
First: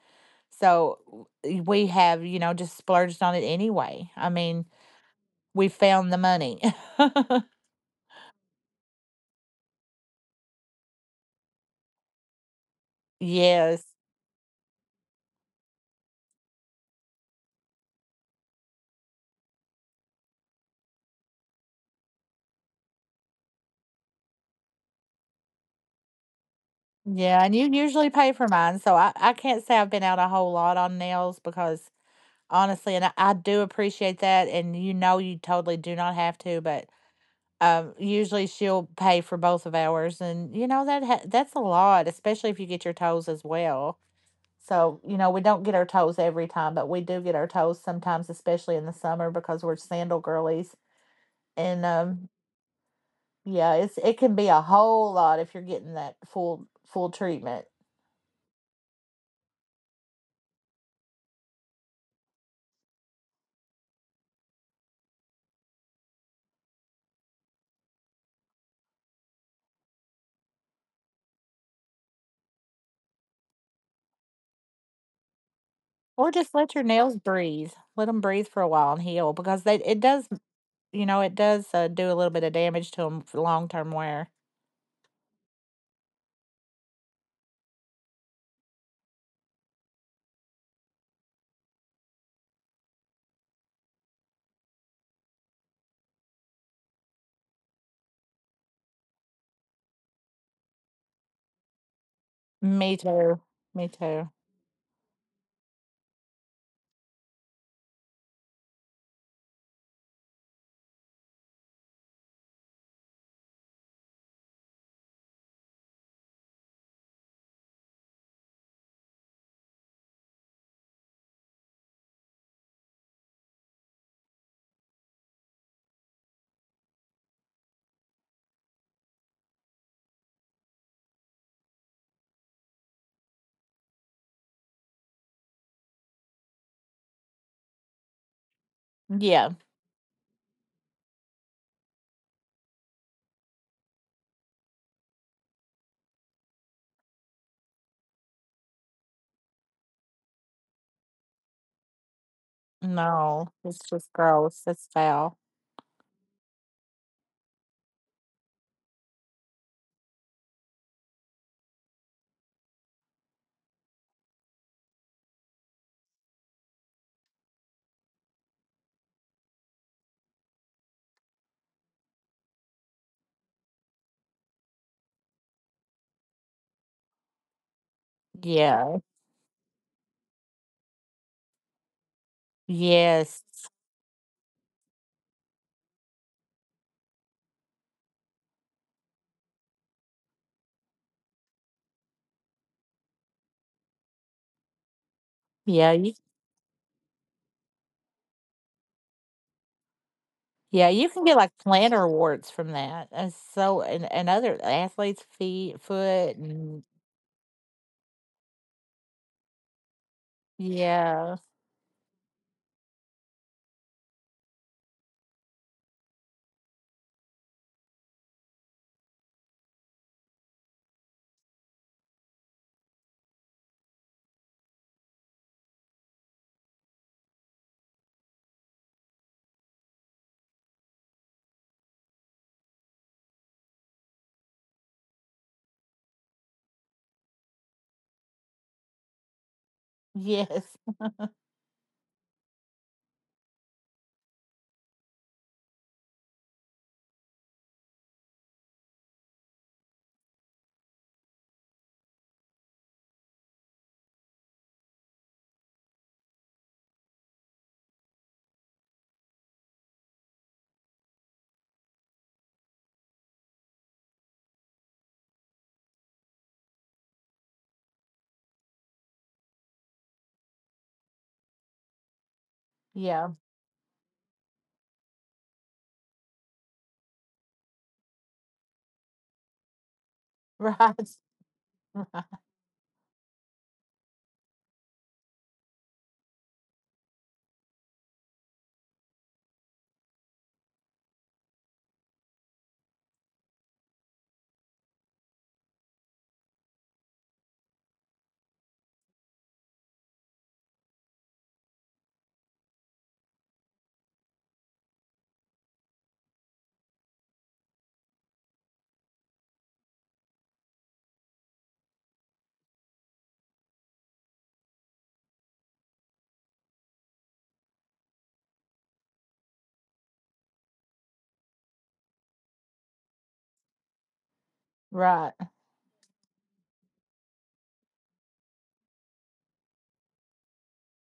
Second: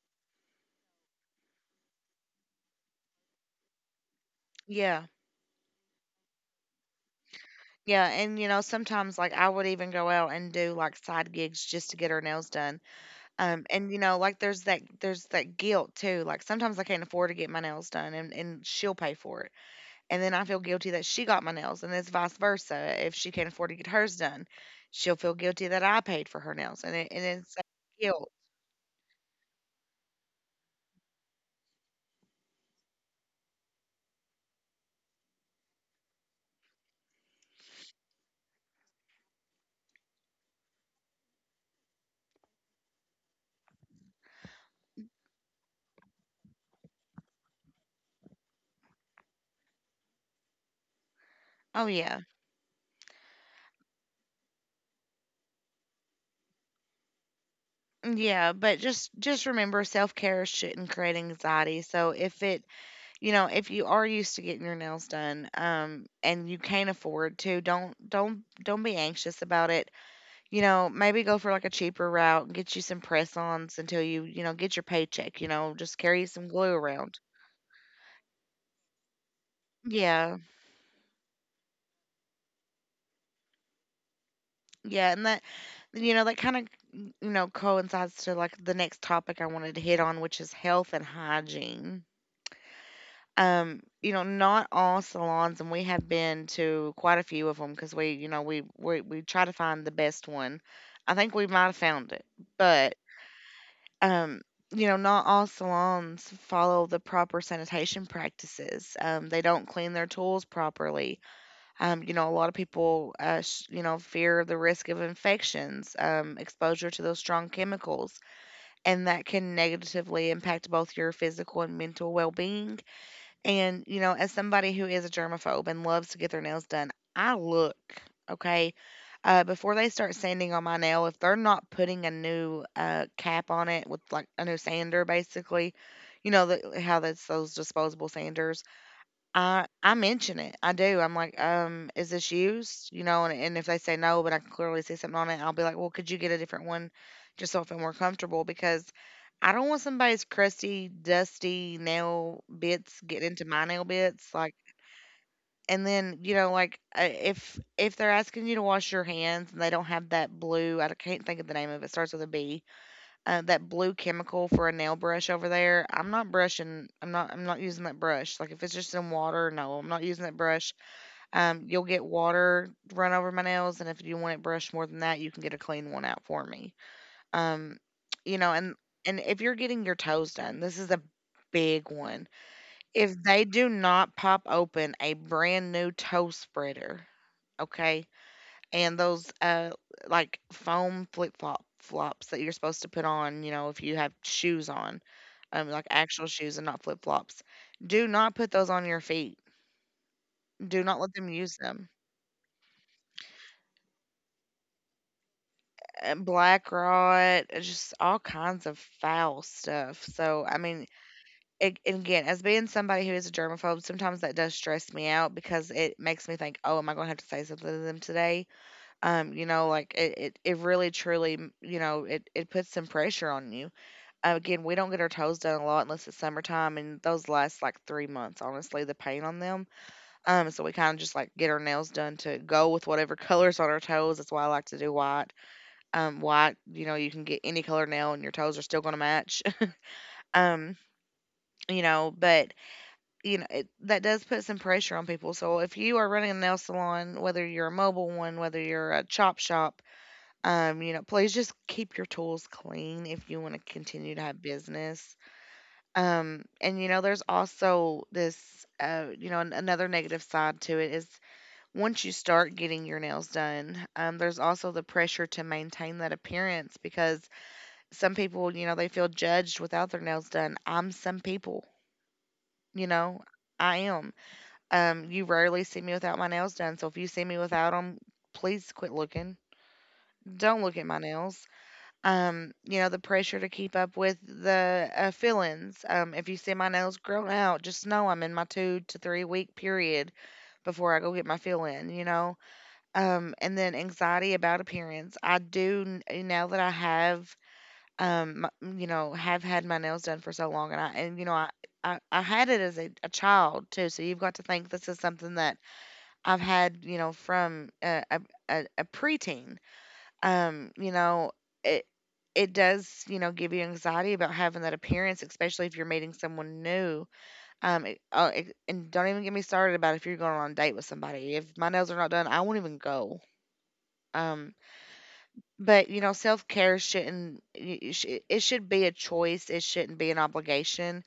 So we have, you know, just splurged on it anyway. I mean, Yeah. we found the money. Yeah, and, you know, sometimes, like, I would even go out and do, like, side gigs just to get her nails done, Yes. and, you know, like, there's that guilt too, like, sometimes I can't afford to get my nails done, and she'll pay for it, and then I feel guilty that she got my nails, and it's vice versa. If she can't afford to get hers done, she'll feel guilty that I paid for her nails, and it and Yeah, and it's that you usually guilt. pay for mine, so I can't say I've been out a whole lot on nails because honestly, and I do appreciate that, and you know you totally do not have to, but usually she'll pay for both of ours, and you know that ha that's a lot, especially if you get your toes as well. So you know we don't get our toes every time, but we do get our toes sometimes, especially in the summer because we're sandal girlies, and Oh, yeah. um, yeah, it can be a whole lot if you're getting that full treatment. Yeah, but just remember, self-care shouldn't create anxiety. So if it, you know, if you are used to getting your nails done, and you can't afford to, don't be anxious about it. You know, maybe go for like a cheaper route and get you some press-ons until you know, get your paycheck. You know, just carry Or some just let glue your nails around. breathe. Let them breathe for a while and heal because they it does, Yeah. you know, it does, do a little bit of damage to them for long-term wear. Yeah, and that, you know, that kind of, you know, coincides to like the next topic I wanted to hit on, which is health and hygiene. You know, not all salons, and we have been to quite a few of them because we, you know, we try to find the best one. I think we might have found it, Me but too. Me too. um, you know, not all salons follow the proper sanitation practices. They don't clean their tools properly. You know, a lot of people, you know, fear the risk of infections, exposure to those strong chemicals, and that can negatively impact both your physical and mental well-being. And, you know, as somebody who is a germaphobe and loves to get their nails done, I look, okay? Before they start sanding on my nail, if they're not putting a new cap on it with like a new sander, basically, you know, how that's those disposable sanders, Yeah. I mention it. I do. I'm like, is this used? You know, and if they say no, but I can clearly see something on it, I'll be like, well, could you get a different one just so I feel more comfortable? Because I don't want somebody's crusty, dusty nail bits getting No, into my it's nail just bits. Like, gross. It's foul. and then you know, like, if they're asking you to wash your hands and they don't have that blue, I can't think of the name of it. Starts with a B, that blue chemical for a nail brush over there. I'm not brushing. I'm not. I'm not using that brush. Like, if it's just in water, no, I'm not using that brush. You'll get water run over my nails, and if you want it brushed more than that, you can get a clean one out for me. Um, you know, and Yeah. and if you're getting your toes done, this is a big one. If Yes. they do not pop open a brand new toe spreader, okay, and those like foam flip flop flops that you're supposed to put on, you know, if you have shoes on, like Yeah, you actual shoes and not flip flops. Do not put those on your feet. yeah, Do not you let can them get, like, use them. plantar warts from that, and and other athletes' feet, foot, Black and rot, just all kinds of foul stuff. So I mean, yeah. And again, as being somebody who is a germaphobe, sometimes that does stress me out because it makes me think, oh, am I going to have to say something to them today? You know, like, it really truly, you know, it puts some pressure on you. Again, we don't get our toes done a lot unless it's summertime, and those last like 3 months, honestly, the paint on them. So we kind of just like get our nails done to go with whatever colors on our toes. That's why I like to do white. White, you know, you can get any color nail, and your toes are still going to match. Yes. Um, you know, but you know, that does put some pressure on people. So if you are running a nail salon, whether you're a mobile one, whether you're a chop shop, you know, please just keep your tools clean if you want to continue to have business. And you know, there's also this, you know, another negative side to it is, once you start getting your nails done, there's also the pressure to maintain that appearance because some people, you know, they feel judged without their nails done. I'm some people, you know, Yeah. I am. You rarely see me without my nails done. So if you see me without them, please quit looking. Don't look at my Right. nails. Right. You know, the pressure to keep up with the fillings. If you see my nails grown out, just know I'm in my 2 to 3 week period before I go get my fill in, you know. And then anxiety about appearance. I do n- eh, Now that I have, have had my nails done for so long, and I and you know I. I had it as a child too, so you've got to think this is something that I've had, from a preteen. um, you know, it it does, give you anxiety about having that appearance, especially if you're meeting someone new. And don't even get me started about if you're going on a date with somebody. If my nails are not done, I won't even go. Um, Right. but self care shouldn't. It should be a choice. It shouldn't be an obligation.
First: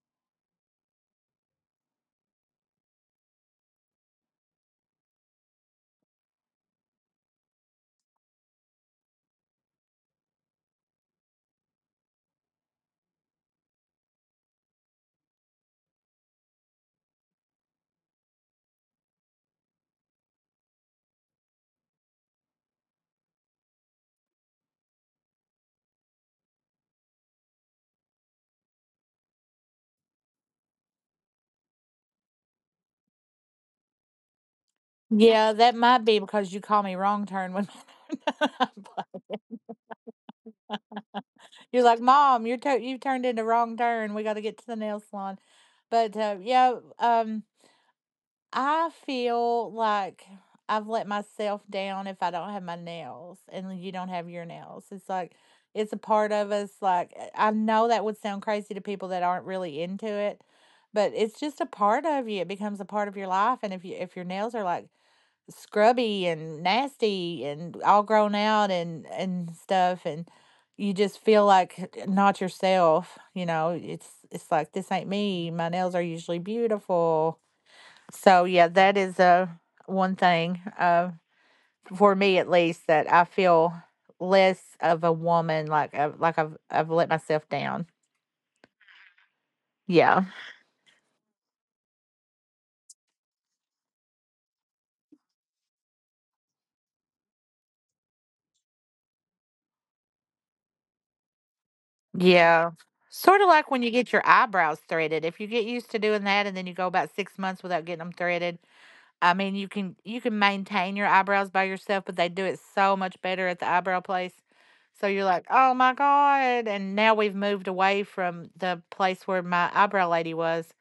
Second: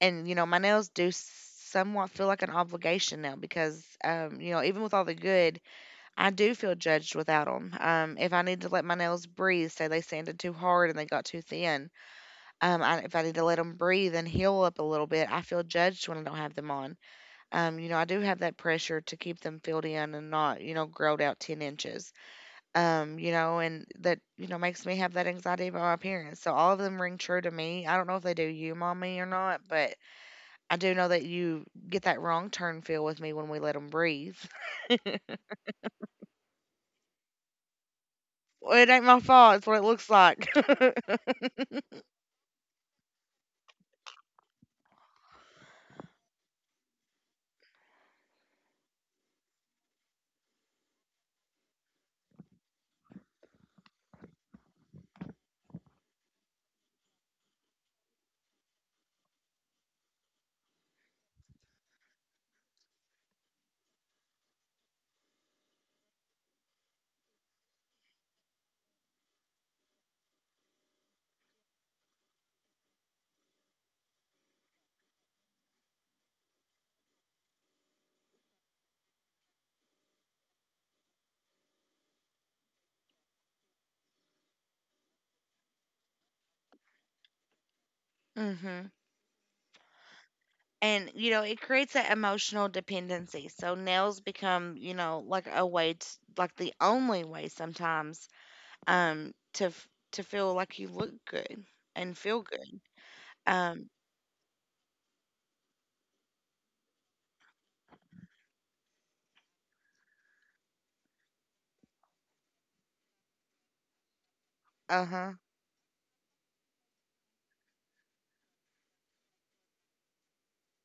And my nails do somewhat feel like an obligation now because, even with all the good I do feel judged without 'em. If I need to let my nails breathe, say they sanded too hard and they got too thin, if I need to let them breathe and heal up a little bit, I feel judged when I don't have them on. I do have that pressure to keep them filled in and not, growed out 10 inches. And that, makes me have that anxiety about my appearance. So all of them ring true to me. I don't know if they do you, mommy, or not, but I do know that you get that wrong turn feel with me when we let them breathe. Yeah, that might be because you call me wrong turn when Well, it ain't my fault. It's what it looks like. you're like, "Mom, you're you turned into wrong turn. We got to get to the nail salon." But I feel like I've let myself down if I don't have my nails, and you don't have your nails. It's like it's a part of us. Like I know that would sound crazy to people that aren't really into it, but it's just a part of you. It becomes a part of your life, and if your nails are like scrubby and nasty and all grown out and stuff and you just feel like not yourself. You know, it's like this ain't me. My nails are usually beautiful, so yeah, that is a one thing, for me at least, that I feel less of a woman. Like I've let myself down. Mhm. Yeah. And it creates that emotional dependency. So nails become, like a way to, like the only way sometimes to feel like you look good and feel Yeah, good. sort of like when Um you get your eyebrows threaded, if you get used to doing that and then you go about 6 months without getting them threaded. I mean, you can maintain your eyebrows by yourself, but they do it so much better at the eyebrow place. So you're uh-huh. like, "Oh my God." And now we've moved away from the place where my eyebrow lady was,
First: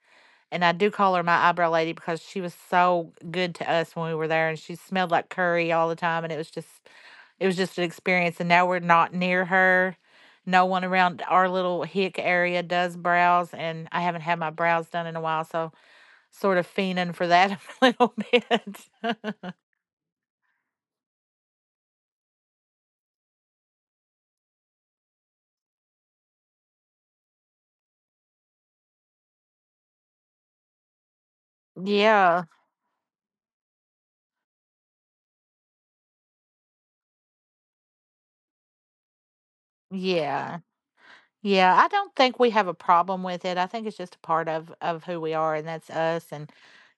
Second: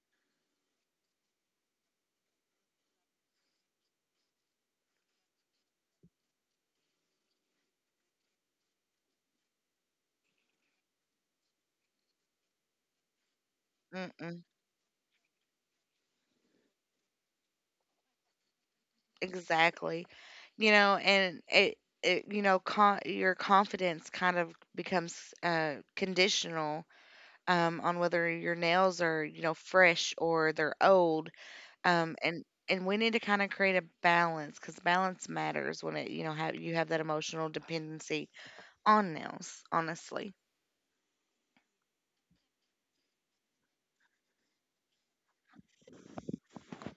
and I do call her my eyebrow lady because she was so good to us when we were there and she smelled like curry all the time, and it was just, it was just an experience, and now we're not near her. No one around our little hick area does brows, and I haven't had Mm-mm. my brows done in a while, so sort of fiending for that a little bit. Exactly. And it it you know, con- your confidence kind of becomes conditional on whether your nails are, fresh or they're old. um Yeah, and and we need to kind of create a balance because balance matters when it you know have you have that emotional dependency on nails honestly. yeah, yeah. I don't think we have a problem with it. I think it's just a part of who we are, and that's us. And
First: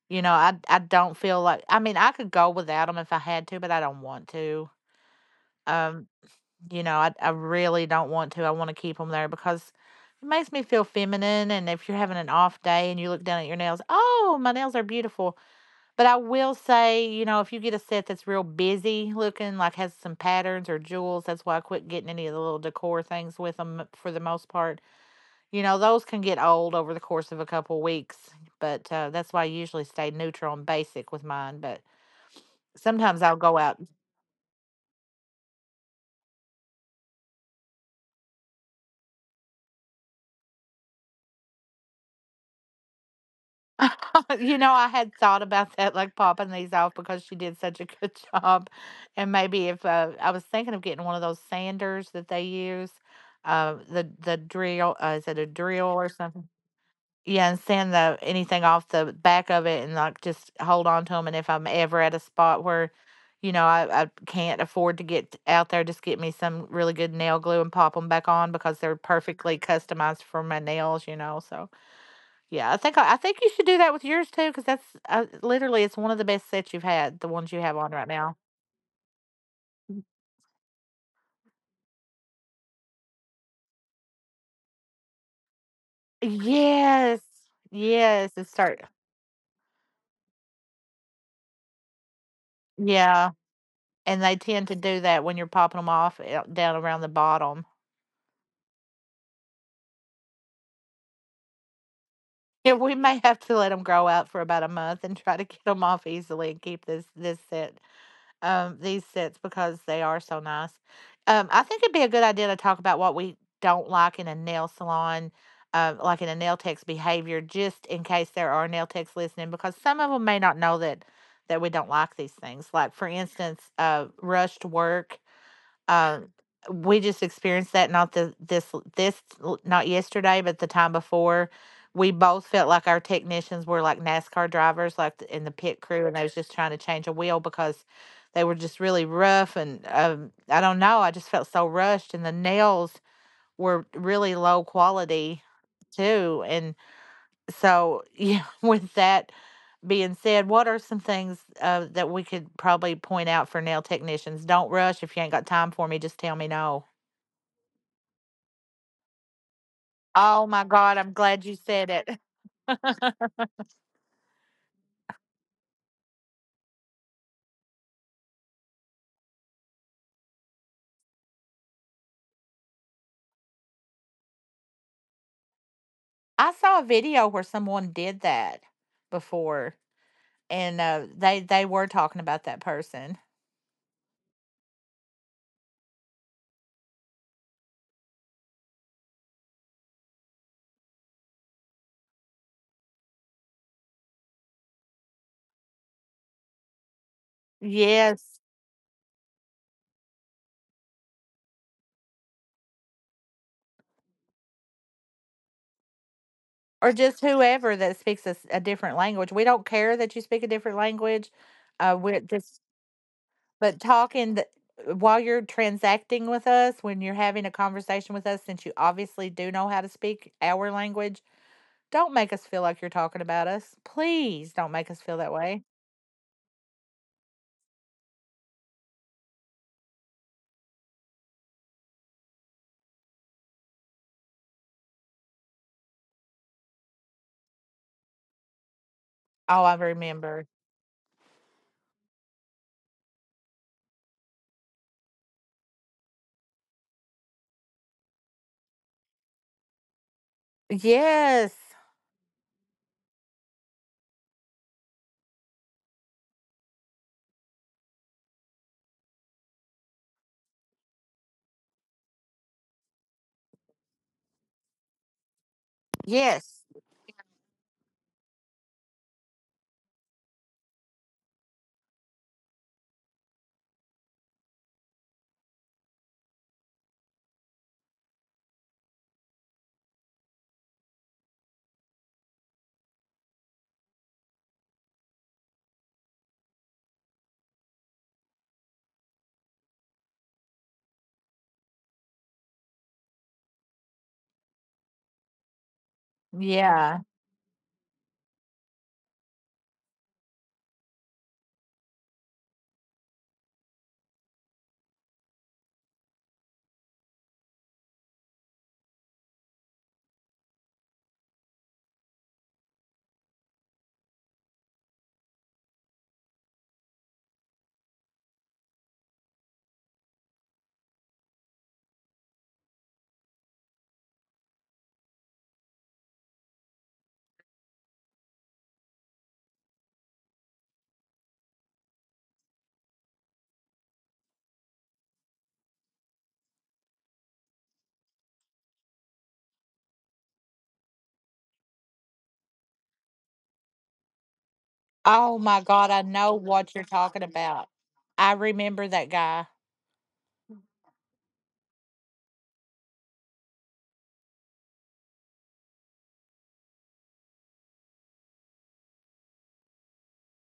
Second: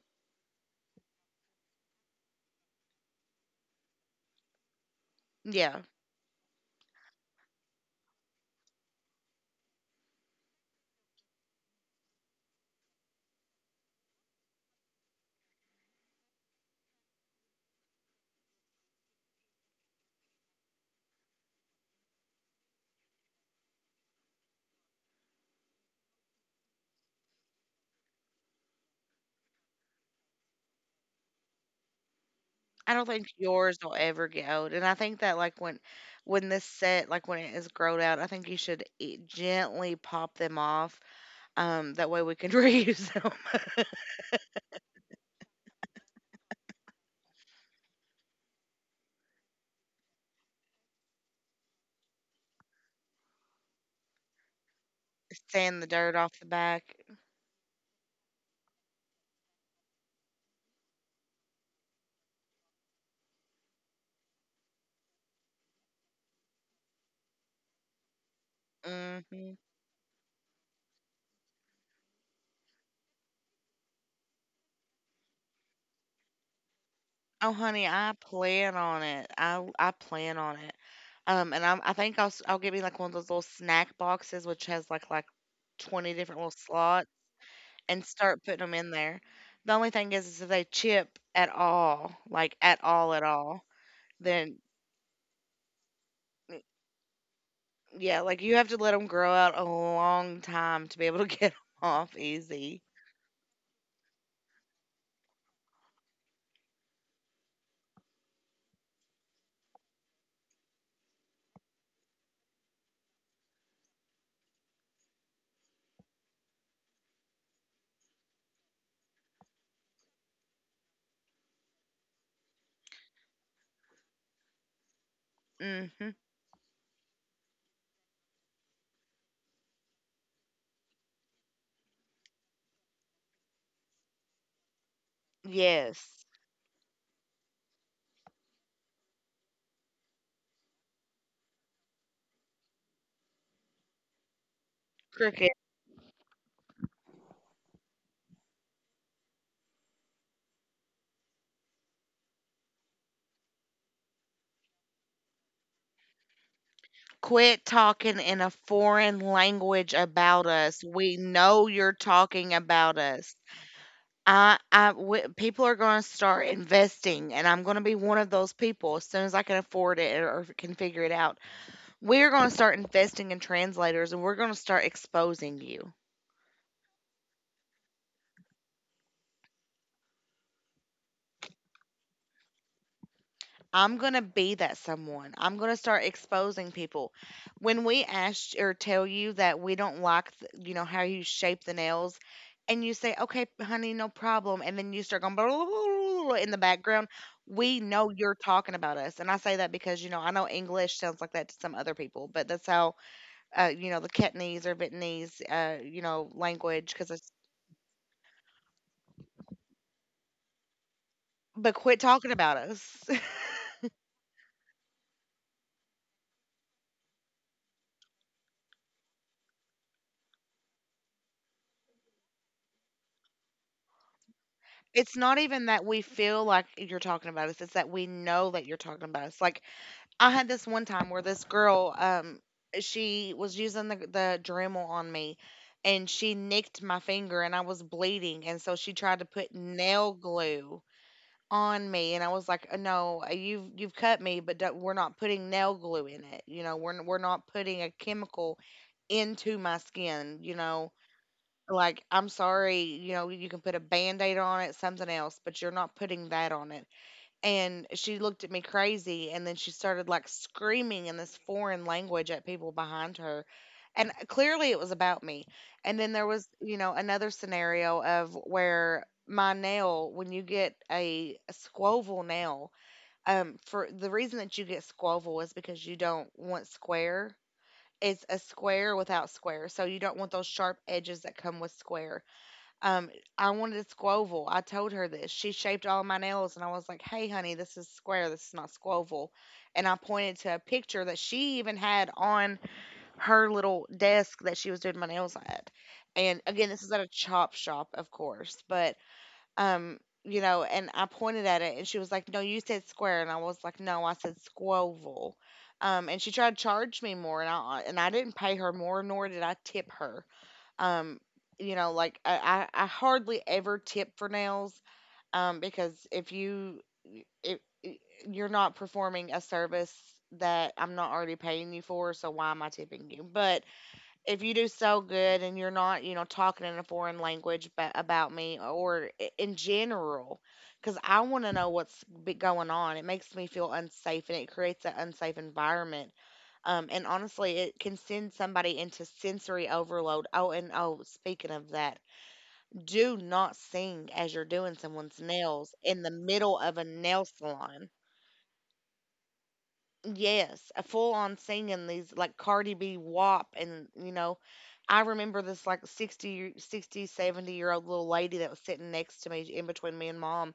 you know, I don't feel like, I mean, I could go without them if I had to, but I don't want to. Yeah, Um, you know, I really don't want to. I want to keep them there because it makes me feel feminine, and if you're having an off day and you look down at your nails, oh, my nails are beautiful. But I will say, you know, if you get a set that's real busy looking, like has some patterns or jewels, that's why I quit getting any of the little decor things with them for the most part. You know, those can get old over the course of a couple weeks, but that's why I usually stay neutral and basic with mine. But I don't sometimes think I'll go yours out. will ever get old, and I think that, like, when this set like when it is growed out I think you should gently pop them off, that way we can reuse them You know, I had thought about that, like popping these off because she did such a good job. And maybe if, I was thinking of getting one of those sanders that they use, the drill, is it a sand drill the or dirt off something? the back. Yeah, and sand the anything off the back of it and, like, just hold on to them, and if I'm ever at a spot where, you know, I can't afford to get out there, just get me some really good nail glue and pop them back on because they're Hmm. perfectly customized for my nails, you know, so yeah, I think you should do that with yours too because that's, literally, it's one of the best sets you've had, the ones Oh, you have honey, on right I now. plan on it. I plan on it. I think I'll get me like one of those little snack boxes, which has like 20 different little slots, Yes. and Yes, start it putting them start. in there. The only thing is if they chip at all, like at Yeah, all, and they then tend to do that when you're popping them off, eh, mm, down around the bottom. yeah, like you have to let them grow out a long time to be able to get 'em off Yeah, easy. we may have to let them grow out for about a month and try to get them off easily and keep this set, these sets, because they are so nice. I think it'd be a good idea to talk about what we don't like in a nail salon, like in a nail tech's behavior, just in case there are nail techs listening, because some of them may not know that we don't like these things. Like for instance, rushed work, Hmm. um, we just experienced that, not the this this not yesterday, but the time before. We both felt like our technicians were like NASCAR drivers, like in the pit crew, and they Yes, was just trying to change a wheel because they were just really rough. And I don't know, I just felt so rushed, and the nails were really low quality cricket. too. And so, yeah, with that being said, what are some things, that we could probably point out for nail technicians? Don't rush if you ain't got time for me. Just tell me no. Quit talking in a foreign language Oh about my us. God, I'm We glad you know said you're it. talking about us. People are going to start investing, and I'm going to be one of those people as soon as I can afford it or can figure it out. We're going to start investing in translators, and we're going to start exposing you. I saw a video where someone did that before, and they were talking about that person. I'm gonna be that someone. I'm gonna start exposing people. When we ask or tell you that we don't like, how you shape the nails, and you say, "Okay, honey, no problem," and then you start going blah, blah, blah, blah, blah in the background, we know you're Yes, talking about us. And I say that because I know English sounds like that to some other people, but that's how, the Ketanese or Vietnamese or language. Because just it's whoever that speaks a different language. We don't care that you speak a different language. but quit We're talking about just us. but talking th- While you're transacting with us, when you're having a conversation with us, since you obviously do know how to speak our language, don't make us feel like you're talking about us. Please don't make us It's feel that not way. even that we feel like you're talking about us, it's that we know that you're talking about us. Like, I had this one time where this girl, she was using the Dremel on me, and she nicked my finger, and I was bleeding, and so she tried to put Oh, I nail remember. glue on me, and I was like, no, you've cut me, but don't, we're not putting nail glue in it. We're we're not putting a chemical into my skin. You know, Yes. like, I'm sorry, you can put a band-aid on it, something else, but you're not putting that on it." And she looked at me crazy, and then she started like screaming in this foreign language at people behind her. And clearly it was about me. And then there was, Yes. Another scenario of where my nail, when you get a squoval nail, for the reason that you get squoval is because you don't want square. It's a square without square. So you don't want those sharp edges that come with square. Um, I wanted a squoval. I told her this. She shaped all my nails, and I was like, "Hey, honey, this is square. This is not squoval." And I pointed to a picture that she even had on her little desk that she was doing my nails at. And again, this is Yeah. at a chop shop, of course, but um, and I pointed at it, and she was like, "No, you said square," and I was like, "No, I said squoval." And she tried to charge me more, and I didn't pay her more, nor did I tip her. um, like, I hardly ever tip for nails, because if you if you're not performing a service that I'm not already paying you for, so why am I tipping you? But if you do so good and you're not, talking in a foreign language but about me or in general, because I want to know what's going on. It makes me feel unsafe, and it creates an unsafe environment. And honestly, it can send somebody into sensory overload. Oh, speaking of that, do not sing as you're doing someone's Oh my nails God. in I the know middle what of you're a talking nail about. salon. I remember that guy. Yes, a full on singing these like Cardi B WAP, and I remember this like 60, 60, 70 year old little lady that was sitting next to me in between me and mom.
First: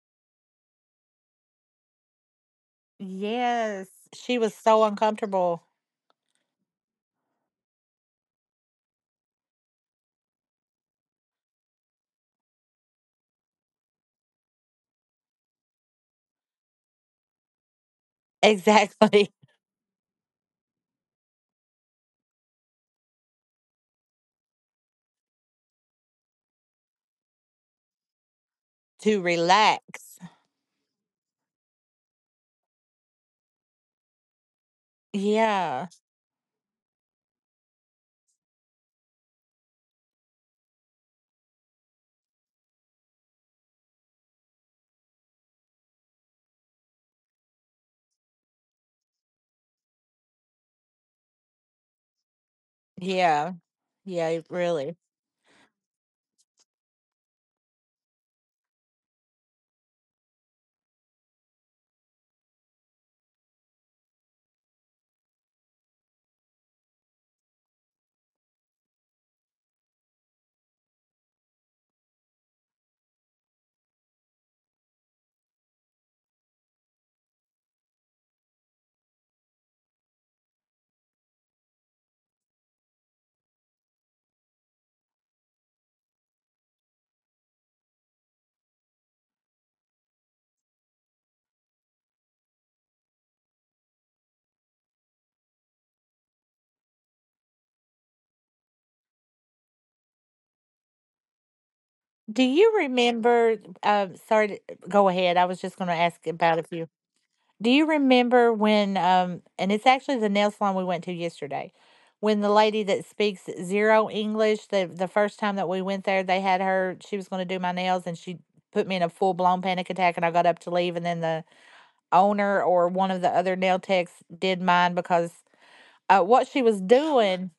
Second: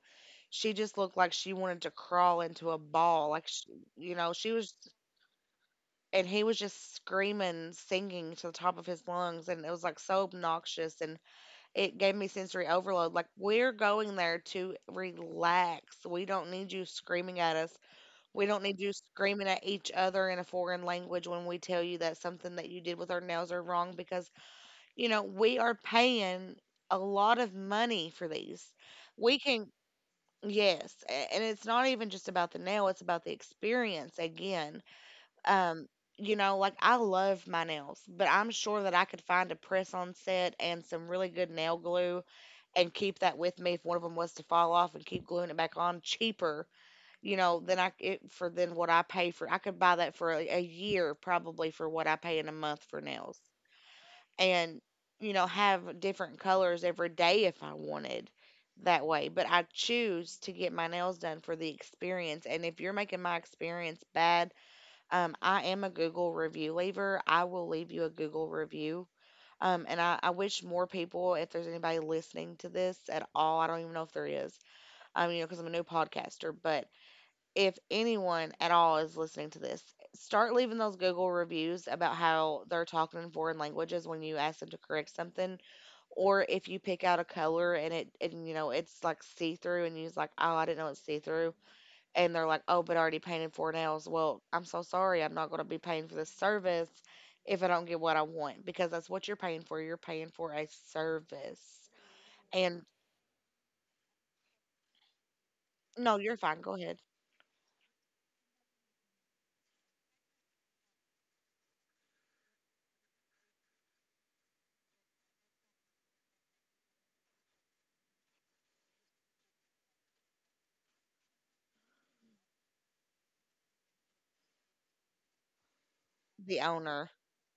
She just looked like she wanted to crawl into a ball. Like, she, Yes. you know, She she was was, so uncomfortable. and he was just screaming, singing to the top of his lungs. And it was like so obnoxious, and it gave me sensory overload. Like, we're going there to relax. We don't need you screaming at us. We don't need you Exactly. screaming at each other in a foreign language when we tell you that something that you did with our nails are wrong, because, we are paying a lot of money for these. To We can. relax. Yes. And it's not even just about the nail, it's about the experience again. Yeah. Um, like, I love my nails, but I'm sure that I could find a press on set and some really good nail glue, and keep that with me if one of them was to fall off, and keep gluing it back on cheaper. Then I it for then what I pay for I could buy that for a year probably for what I pay in a month for nails. Yeah. Yeah. It And really. you know, have different colors every day if I wanted that way, but I choose to get my nails done for the experience. And if you're making my experience bad, I am a Google review leaver. I will leave you a Google review. And I wish more people, if there's anybody listening to this at all, I don't even know if there is, because I'm a new podcaster, but if anyone at all is listening to this, start leaving those Google reviews about how they're talking in foreign languages when you ask them to correct something, or if you pick out a color and it's like see through and you're like, "Oh, I didn't know it's see through," and they're like, "Oh, but I already painted 4 nails." Well, I'm so sorry, I'm not going to be paying for this service if I don't get what I want, because that's what you're paying for. You're paying for a service, Do you and remember? Sorry. Go ahead. I was just going to no, ask you're about fine. if Go you. ahead. Do you remember when, and it's actually the nail salon we went to yesterday, when the lady that speaks zero English, the first time that we went there, they had her, she was going to do my nails and she put me in a full blown panic attack and I got up to leave and then the owner or one of the other nail techs did mine because, what she The was owner. doing,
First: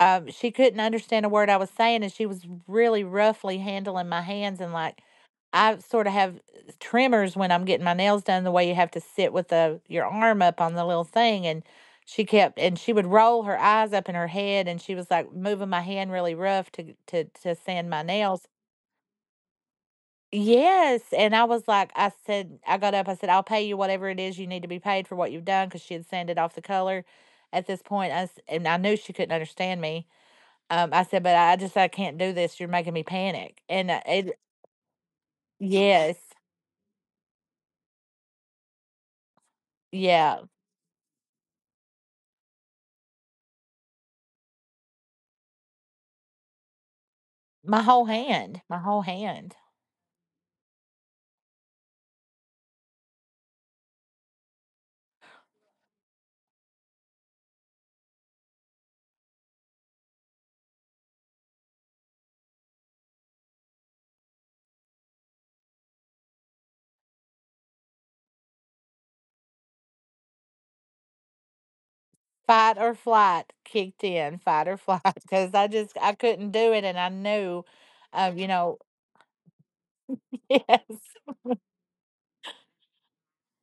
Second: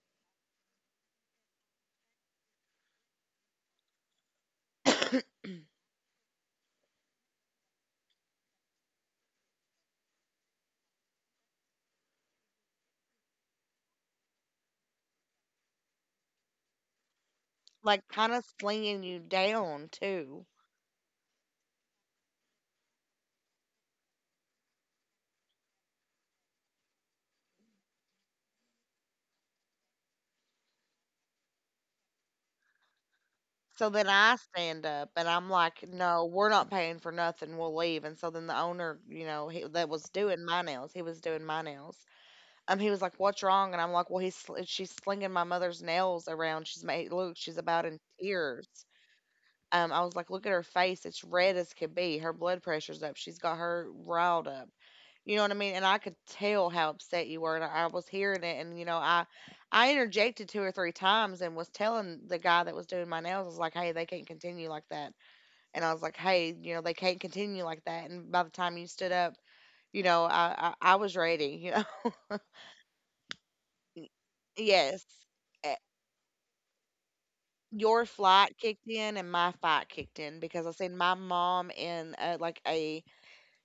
she couldn't understand a word I was saying and she was really roughly handling my hands, and like, I sort of have tremors when I'm getting my nails done, the way you have to sit with the your arm up on the little thing. And she kept, and she would roll her eyes up in her head and she was like moving my hand really rough to sand my Like, kind of nails. slinging you down, too. Yes. And I was like, I said, I got up, I said, I'll pay you whatever it is you need to be paid for what you've done, because she had sanded off the color at this point. And I knew she couldn't understand me. I said, but I just, I can't do this. You're making me panic. So then I stand up, and I'm like, Yes. "No, we're not paying for nothing. We'll leave." And so then the owner, he, that was Yeah. doing my nails, he was doing my nails. He was like, "What's wrong?" And I'm like, "Well, she's slinging my mother's nails around. She's made look, she's My about in whole hand, tears." my whole hand. I was like, "Look at her face. It's red as could be. Her blood pressure's up. She's got her riled up." You know what I mean? And I could tell how upset you were, and I was hearing it. And I interjected two or three times and was telling the guy that was doing my nails. I was like, "Hey, they can't continue like that." And I was like, "Hey, you know, they can't continue like that." And by the time you stood up, I was ready. You know, Fight or flight kicked in, fight or flight, yes. because I Eh, just I couldn't do it, and I knew, your you flight know, kicked in and my fight kicked in because I yes. seen my mom in like a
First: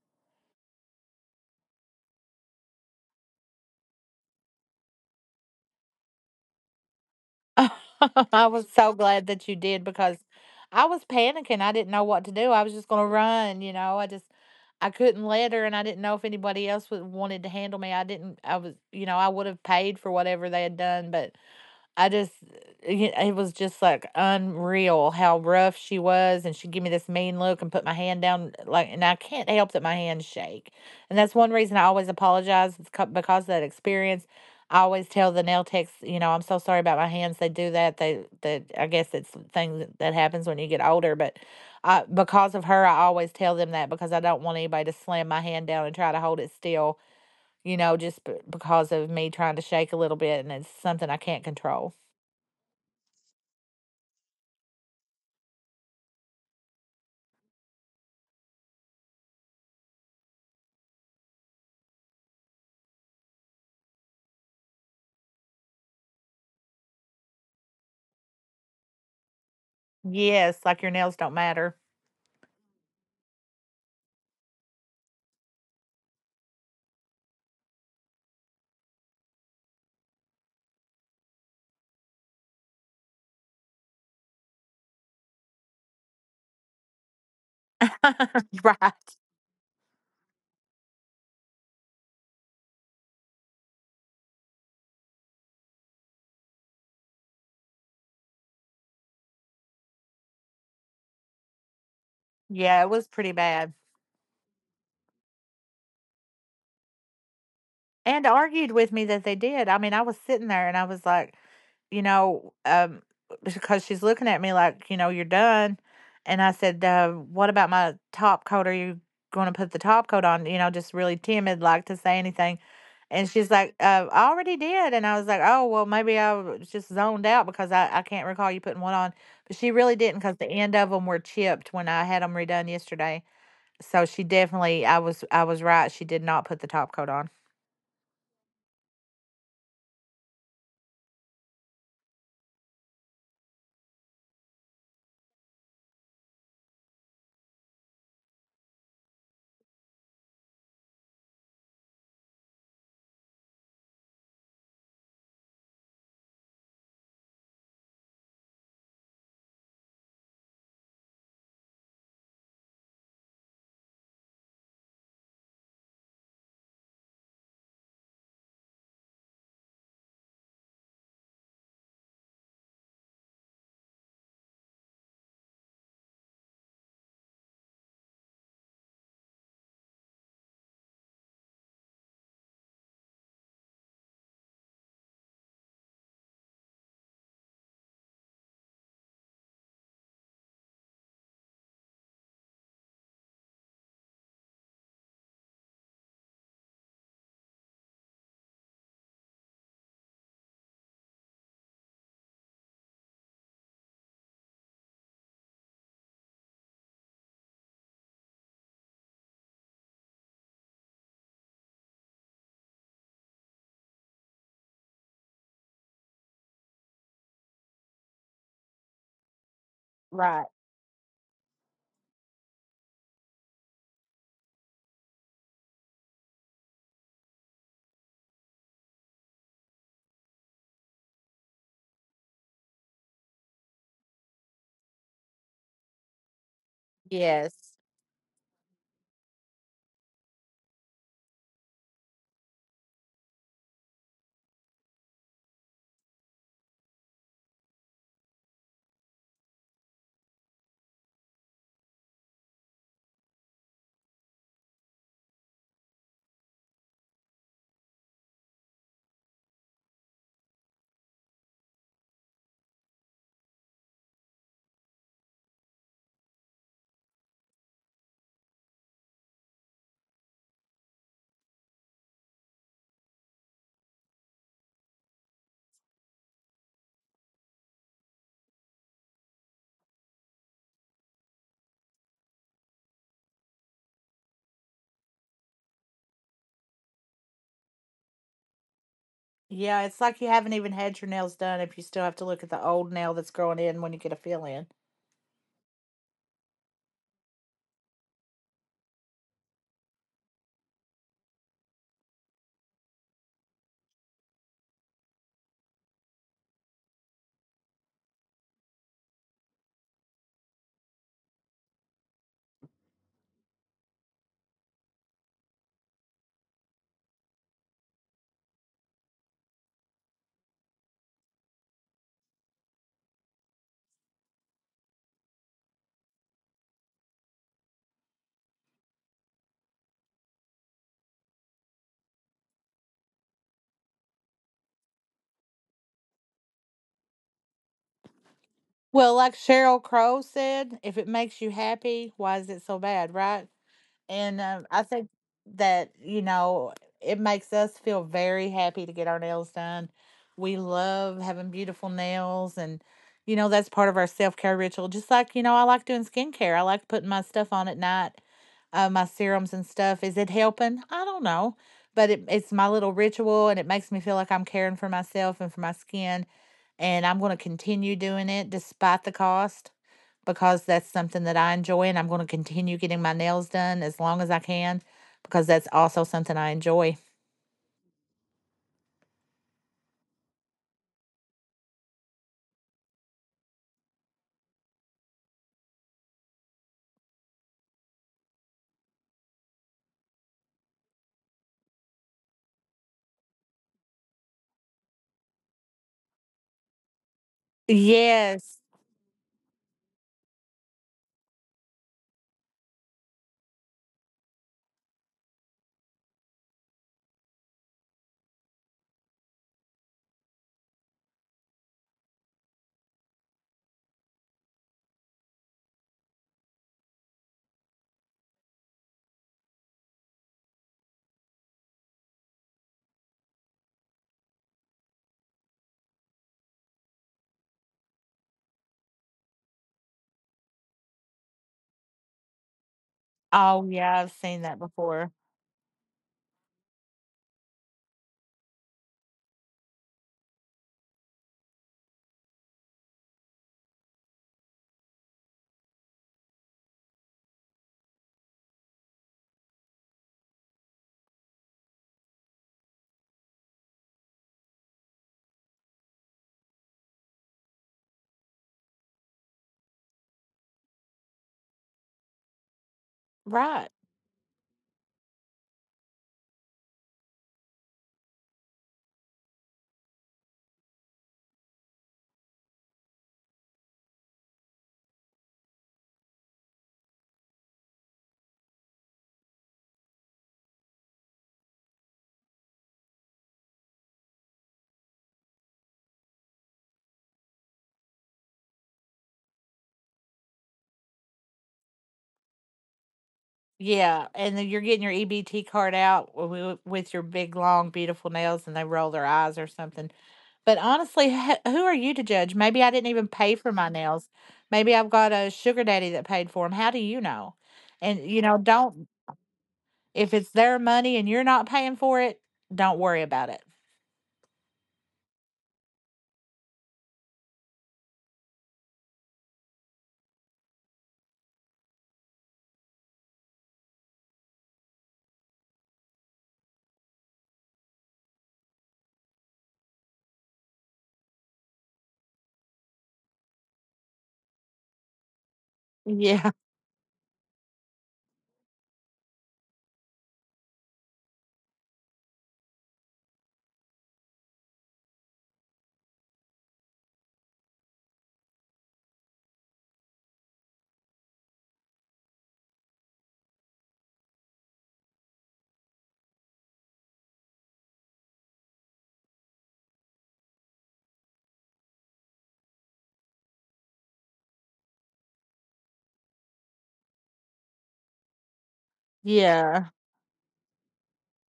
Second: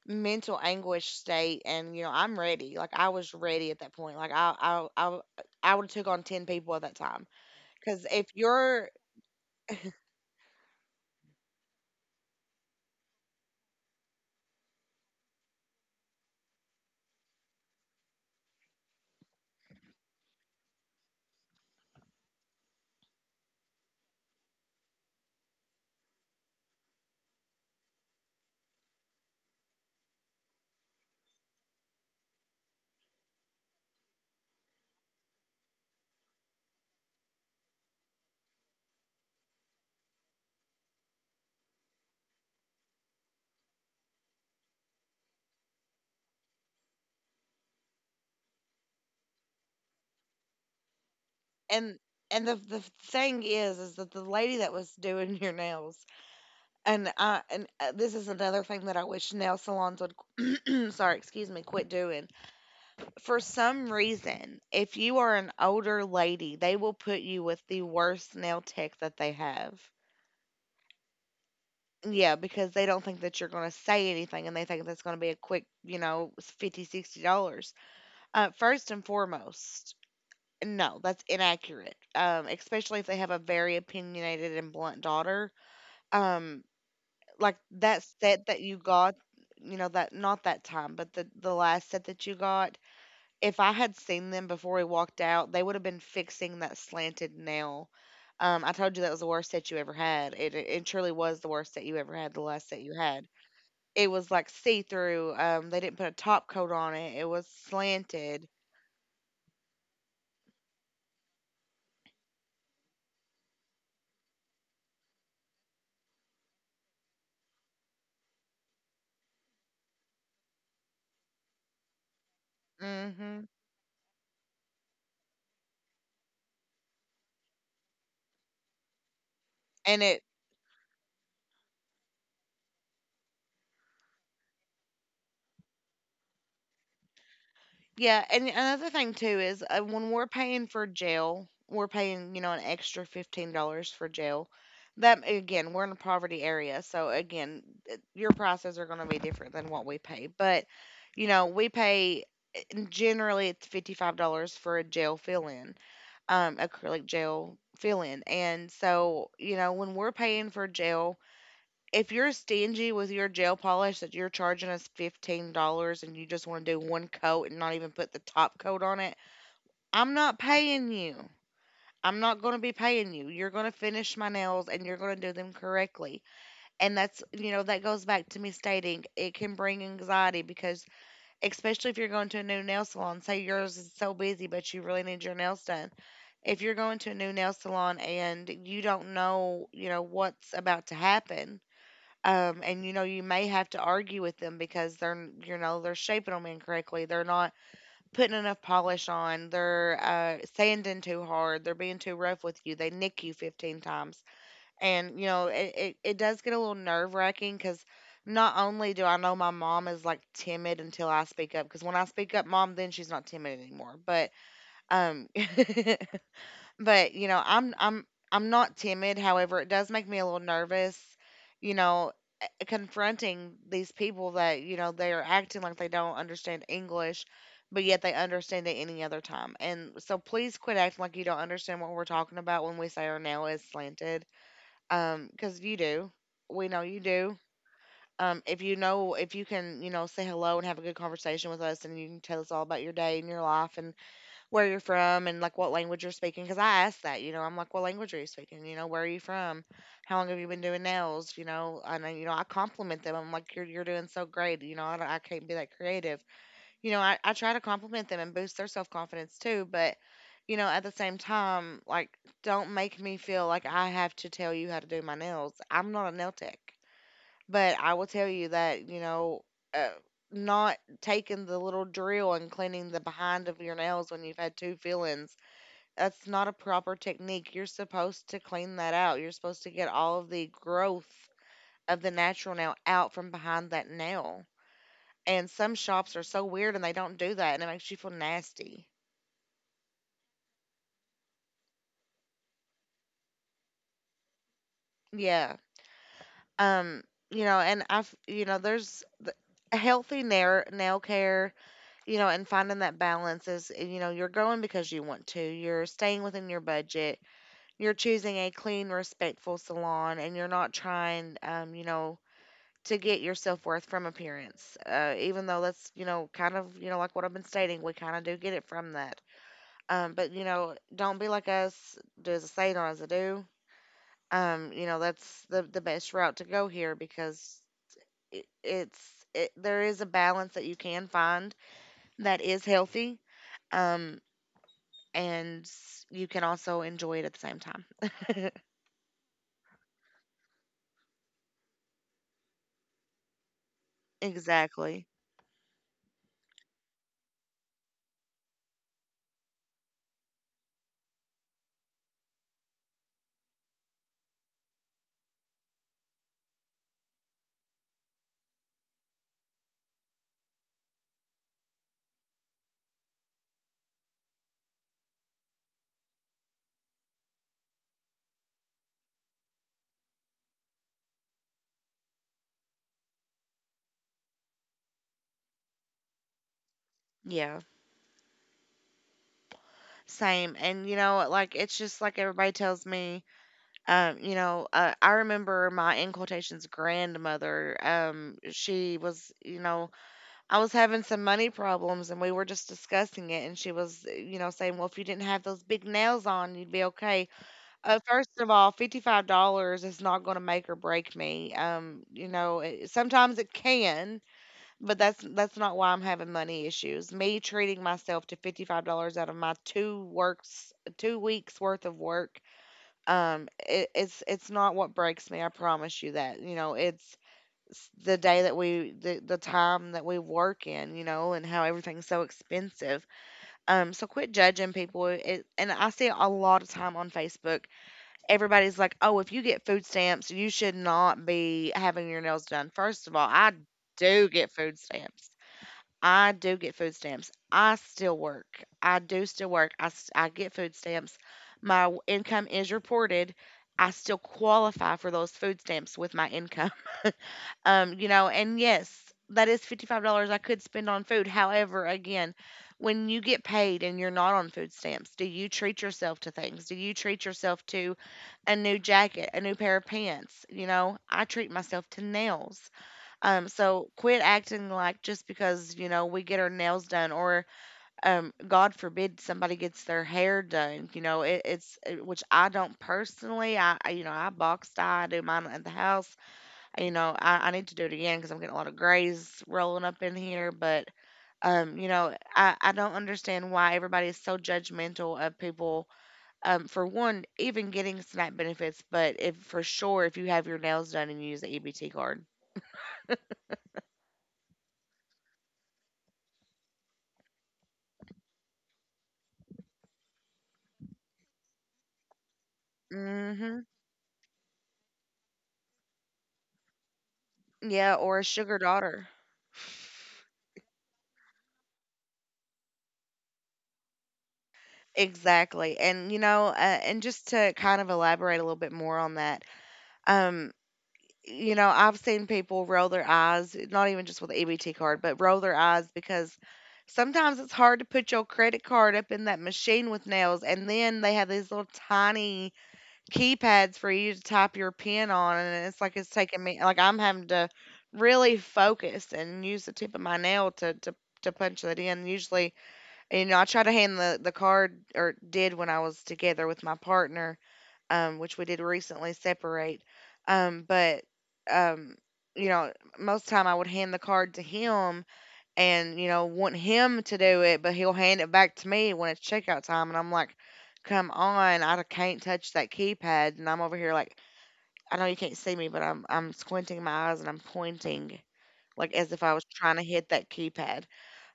mental anguish state. And you know, I'm ready. Like I was ready at that point. Like I would have took on 10 people at that time, because if I was you're so glad that you did, because I was panicking. I didn't know what to do. I was just gonna run, you know. I just I couldn't let her, and I didn't know if anybody else would wanted to handle me. I didn't. I was, you know, I would have paid for whatever they had done, but I just, it was just, like, unreal how rough she was, and she'd give me this mean look and put my hand down, like, and I can't help that my hands shake, and that's one reason I always apologize, is co because of that experience. I always tell the nail techs, you know, "I'm so sorry about my hands." They do that, they that I guess it's things that happens when you get older, but, because of her, I always tell them that because I don't want anybody to slam my hand down and try to hold it still, you know, just b because of me trying to shake a little bit, and it's something I can't control. and and the thing is that the lady that was doing your nails and I and this is another thing that I wish nail salons would sorry excuse me quit doing. For some reason, if you are an older lady, they will put you with the worst nail tech that they have. Yes, like your nails don't matter. Yeah, because they don't think that you're going to say anything, and they think that's going to be a quick, you know, 50, $60. First and foremost, no, that's inaccurate. Especially if they have a very opinionated and blunt daughter. Um, like that set that you Right. got, you know, that not that time, but the last set that you got, if I had seen them before we walked out, they would have been fixing that slanted nail. I told you that was the worst set you ever had. It truly was the worst set you ever had, the last Yeah, set it you was pretty had. bad. It was like see-through. Um, they didn't put a top coat on it, it was And slanted. argued with me that they did. I mean, I was sitting there and I was like, you know, um, because she's looking at me like, you know, you're done. And I said, what about my top coat? Are you going to put the top coat on? You know, just really timid, like to say anything. And Mhm. she's like, I already did. And I was like, oh, well, maybe I was just zoned out because I can't recall you putting one on. But she really And didn't it because the end of them were chipped when I had them redone yesterday. So she definitely, I was right. She did not put the top coat on. yeah, and another thing too is, when we're paying for jail, we're paying, you know, an extra $15 for jail. That again, we're in a poverty area, so again, your prices are gonna be different than what we pay, but, you know, we pay generally it's $55 for a jail fill-in, acrylic gel fill-in. And so, you know, when we're paying for jail, if you're stingy with your gel polish that you're charging us $15, and you just want to do one coat and not even put the top coat on it, I'm not paying you. I'm not going to be paying you. You're going to finish my nails and you're going to do them correctly. And that's, you know, that goes back to me stating it can bring anxiety because, especially if you're going to a new nail salon, say yours is so busy, but you really need your nails done. If you're going to a new nail salon and you don't know, you know, what's about to happen, and you know you may have to argue with them because you know they're shaping them incorrectly, they're not putting enough polish on, they're sanding too hard, they're being too rough with you, they nick you 15 times, and you know it does get a little nerve wracking because not only do I know my mom is like timid until I speak up, because when I speak up mom then she's not timid anymore, but um but, you know, I'm I'm not timid, however, it does make me a little Right. nervous, you know. Confronting these people that, you know, they are acting like they don't understand English, but yet they understand it any other time. And so please quit acting like you don't understand what we're talking about when we say our nail is slanted. Because you do. We know you do. Yes. If you know, if you can, you know, say hello and have a good conversation with us and you can tell us all about your day and your life and where you're from, and like what language you're speaking, because I asked that. You know, I'm like, what language are you speaking, you know, where are you from, how long have you been doing nails. You know, and then, you know, I compliment them. I'm like you're doing so great. You know I can't be that creative. You know I try to compliment them and boost their self-confidence too, but you know at the same time, like, don't make me feel like I have to tell you how to do my nails. I'm not a nail tech, but I will tell you that, you know, uh, not taking the little drill and cleaning the behind of your nails when you've had two fillings, that's not a proper technique. You're supposed to clean that out. You're supposed to get all of the growth of the natural nail out from behind that nail. And some shops are so weird and they don't do that and it makes you feel nasty. Yeah, it's like you haven't even had your nails done if you still have to look at the old nail that's growing in when you get a fill in. Yeah. Um, you know, and I've, you know, there's the healthy nail, nail care, you know, and finding that balance is, you know, you're going because you want to, you're staying within your budget, you're choosing a clean, respectful salon, and you're not trying, you know, to get your self worth from appearance. Even though that's, you know, kind of, you know, like what I've been stating, we kind of do get it from that. But, you know, don't be like us, do as I say, not as I do. You know, that's the best route to go here because it's it, there is a balance that you can find that is healthy, um, and you can also enjoy it at the same time. Well, like Cheryl Crow said, "If it makes you happy, why is it so bad, right?" And I Exactly. think that, you know, it makes us feel very happy to get our nails done. We love having beautiful nails. And, you know, that's part of our self care ritual. Just like, you know, I like doing skincare, I like putting my stuff on at night, my serums and stuff. Is it helping? I don't know. But it's my little ritual and it makes me feel like I'm caring for myself and for my skin. And I'm going to continue doing it despite the cost because that's something that I enjoy, and I'm going to continue getting my nails done as long as I can because that's also something I enjoy. Yeah, same. And you know, like, it's just like everybody tells me, um, you know, I remember my in quotations grandmother. Um, she was, you know, I was having some money problems and we were just discussing it, and she was, you know, saying well if you didn't have those big nails on you'd be okay. First of Yes. all, $55 is not going to make or break me. You know, sometimes it can, but that's not why I'm having money issues. Me treating myself to $55 out of my two works, 2 weeks worth of work, it's not what breaks me. I promise you that. You know, it's the day that we the time that we work in, you know, and how everything's so expensive. Um, so quit judging people and I see a lot of time on Facebook, everybody's like, "Oh, if you get food stamps, you should not be having your nails done." First of all, I Oh, yeah, I've do seen get that food before. stamps. I do get food stamps. I still work. I do still work. I get food stamps. Income is reported. I still qualify for those food stamps with my income. You know, and yes, that is $55 I could spend on food. However, again, when you get paid and you're not on food stamps, do you treat yourself to things? Do you treat yourself to a new jacket, a new pair of pants, you know? I treat myself to nails. Right. So quit acting like just because, you know, we get our nails done or God forbid somebody gets their hair done, you know, which I don't personally, you know, I box dye, I do mine at the house. You know, I need to do it again because I'm getting a lot of grays rolling up in here, but you know, I don't understand why everybody is so judgmental of people for one, even getting SNAP benefits, but if for sure if you have your nails done and you use the EBT card. Yeah, and then you're getting your EBT card out with your big, long, beautiful nails, and they roll their eyes or something. But honestly, who are you to judge? Maybe I didn't even pay for Hmm. my nails. Maybe I've got a sugar daddy that paid for them. How do you know? Yeah, And or you a know, sugar don't. daughter. If it's their money and you're not paying for it, don't worry about it. Exactly. And you know, and just to kind of elaborate a little bit more on that, um, you know, I've seen people roll their eyes, not even just with the EBT card, but roll their eyes because sometimes it's hard to put your credit card up in that machine with nails, and then they have these little tiny keypads for you to type your pen on, and it's like it's Yeah. taking me like I'm having to really focus and use the tip of my nail to to punch that in. Usually, I try to hand the card, or did when I was together with my partner, which we did recently separate. Um, but um, you know, most time I would hand the card to him, and want him to do it, but he'll hand it back to me when it's checkout time, and I'm like, "Come on, I can't touch that keypad," and I'm over here like, I know you can't see me, but I'm squinting my eyes and I'm pointing like as if I was Yeah. trying to hit that keypad.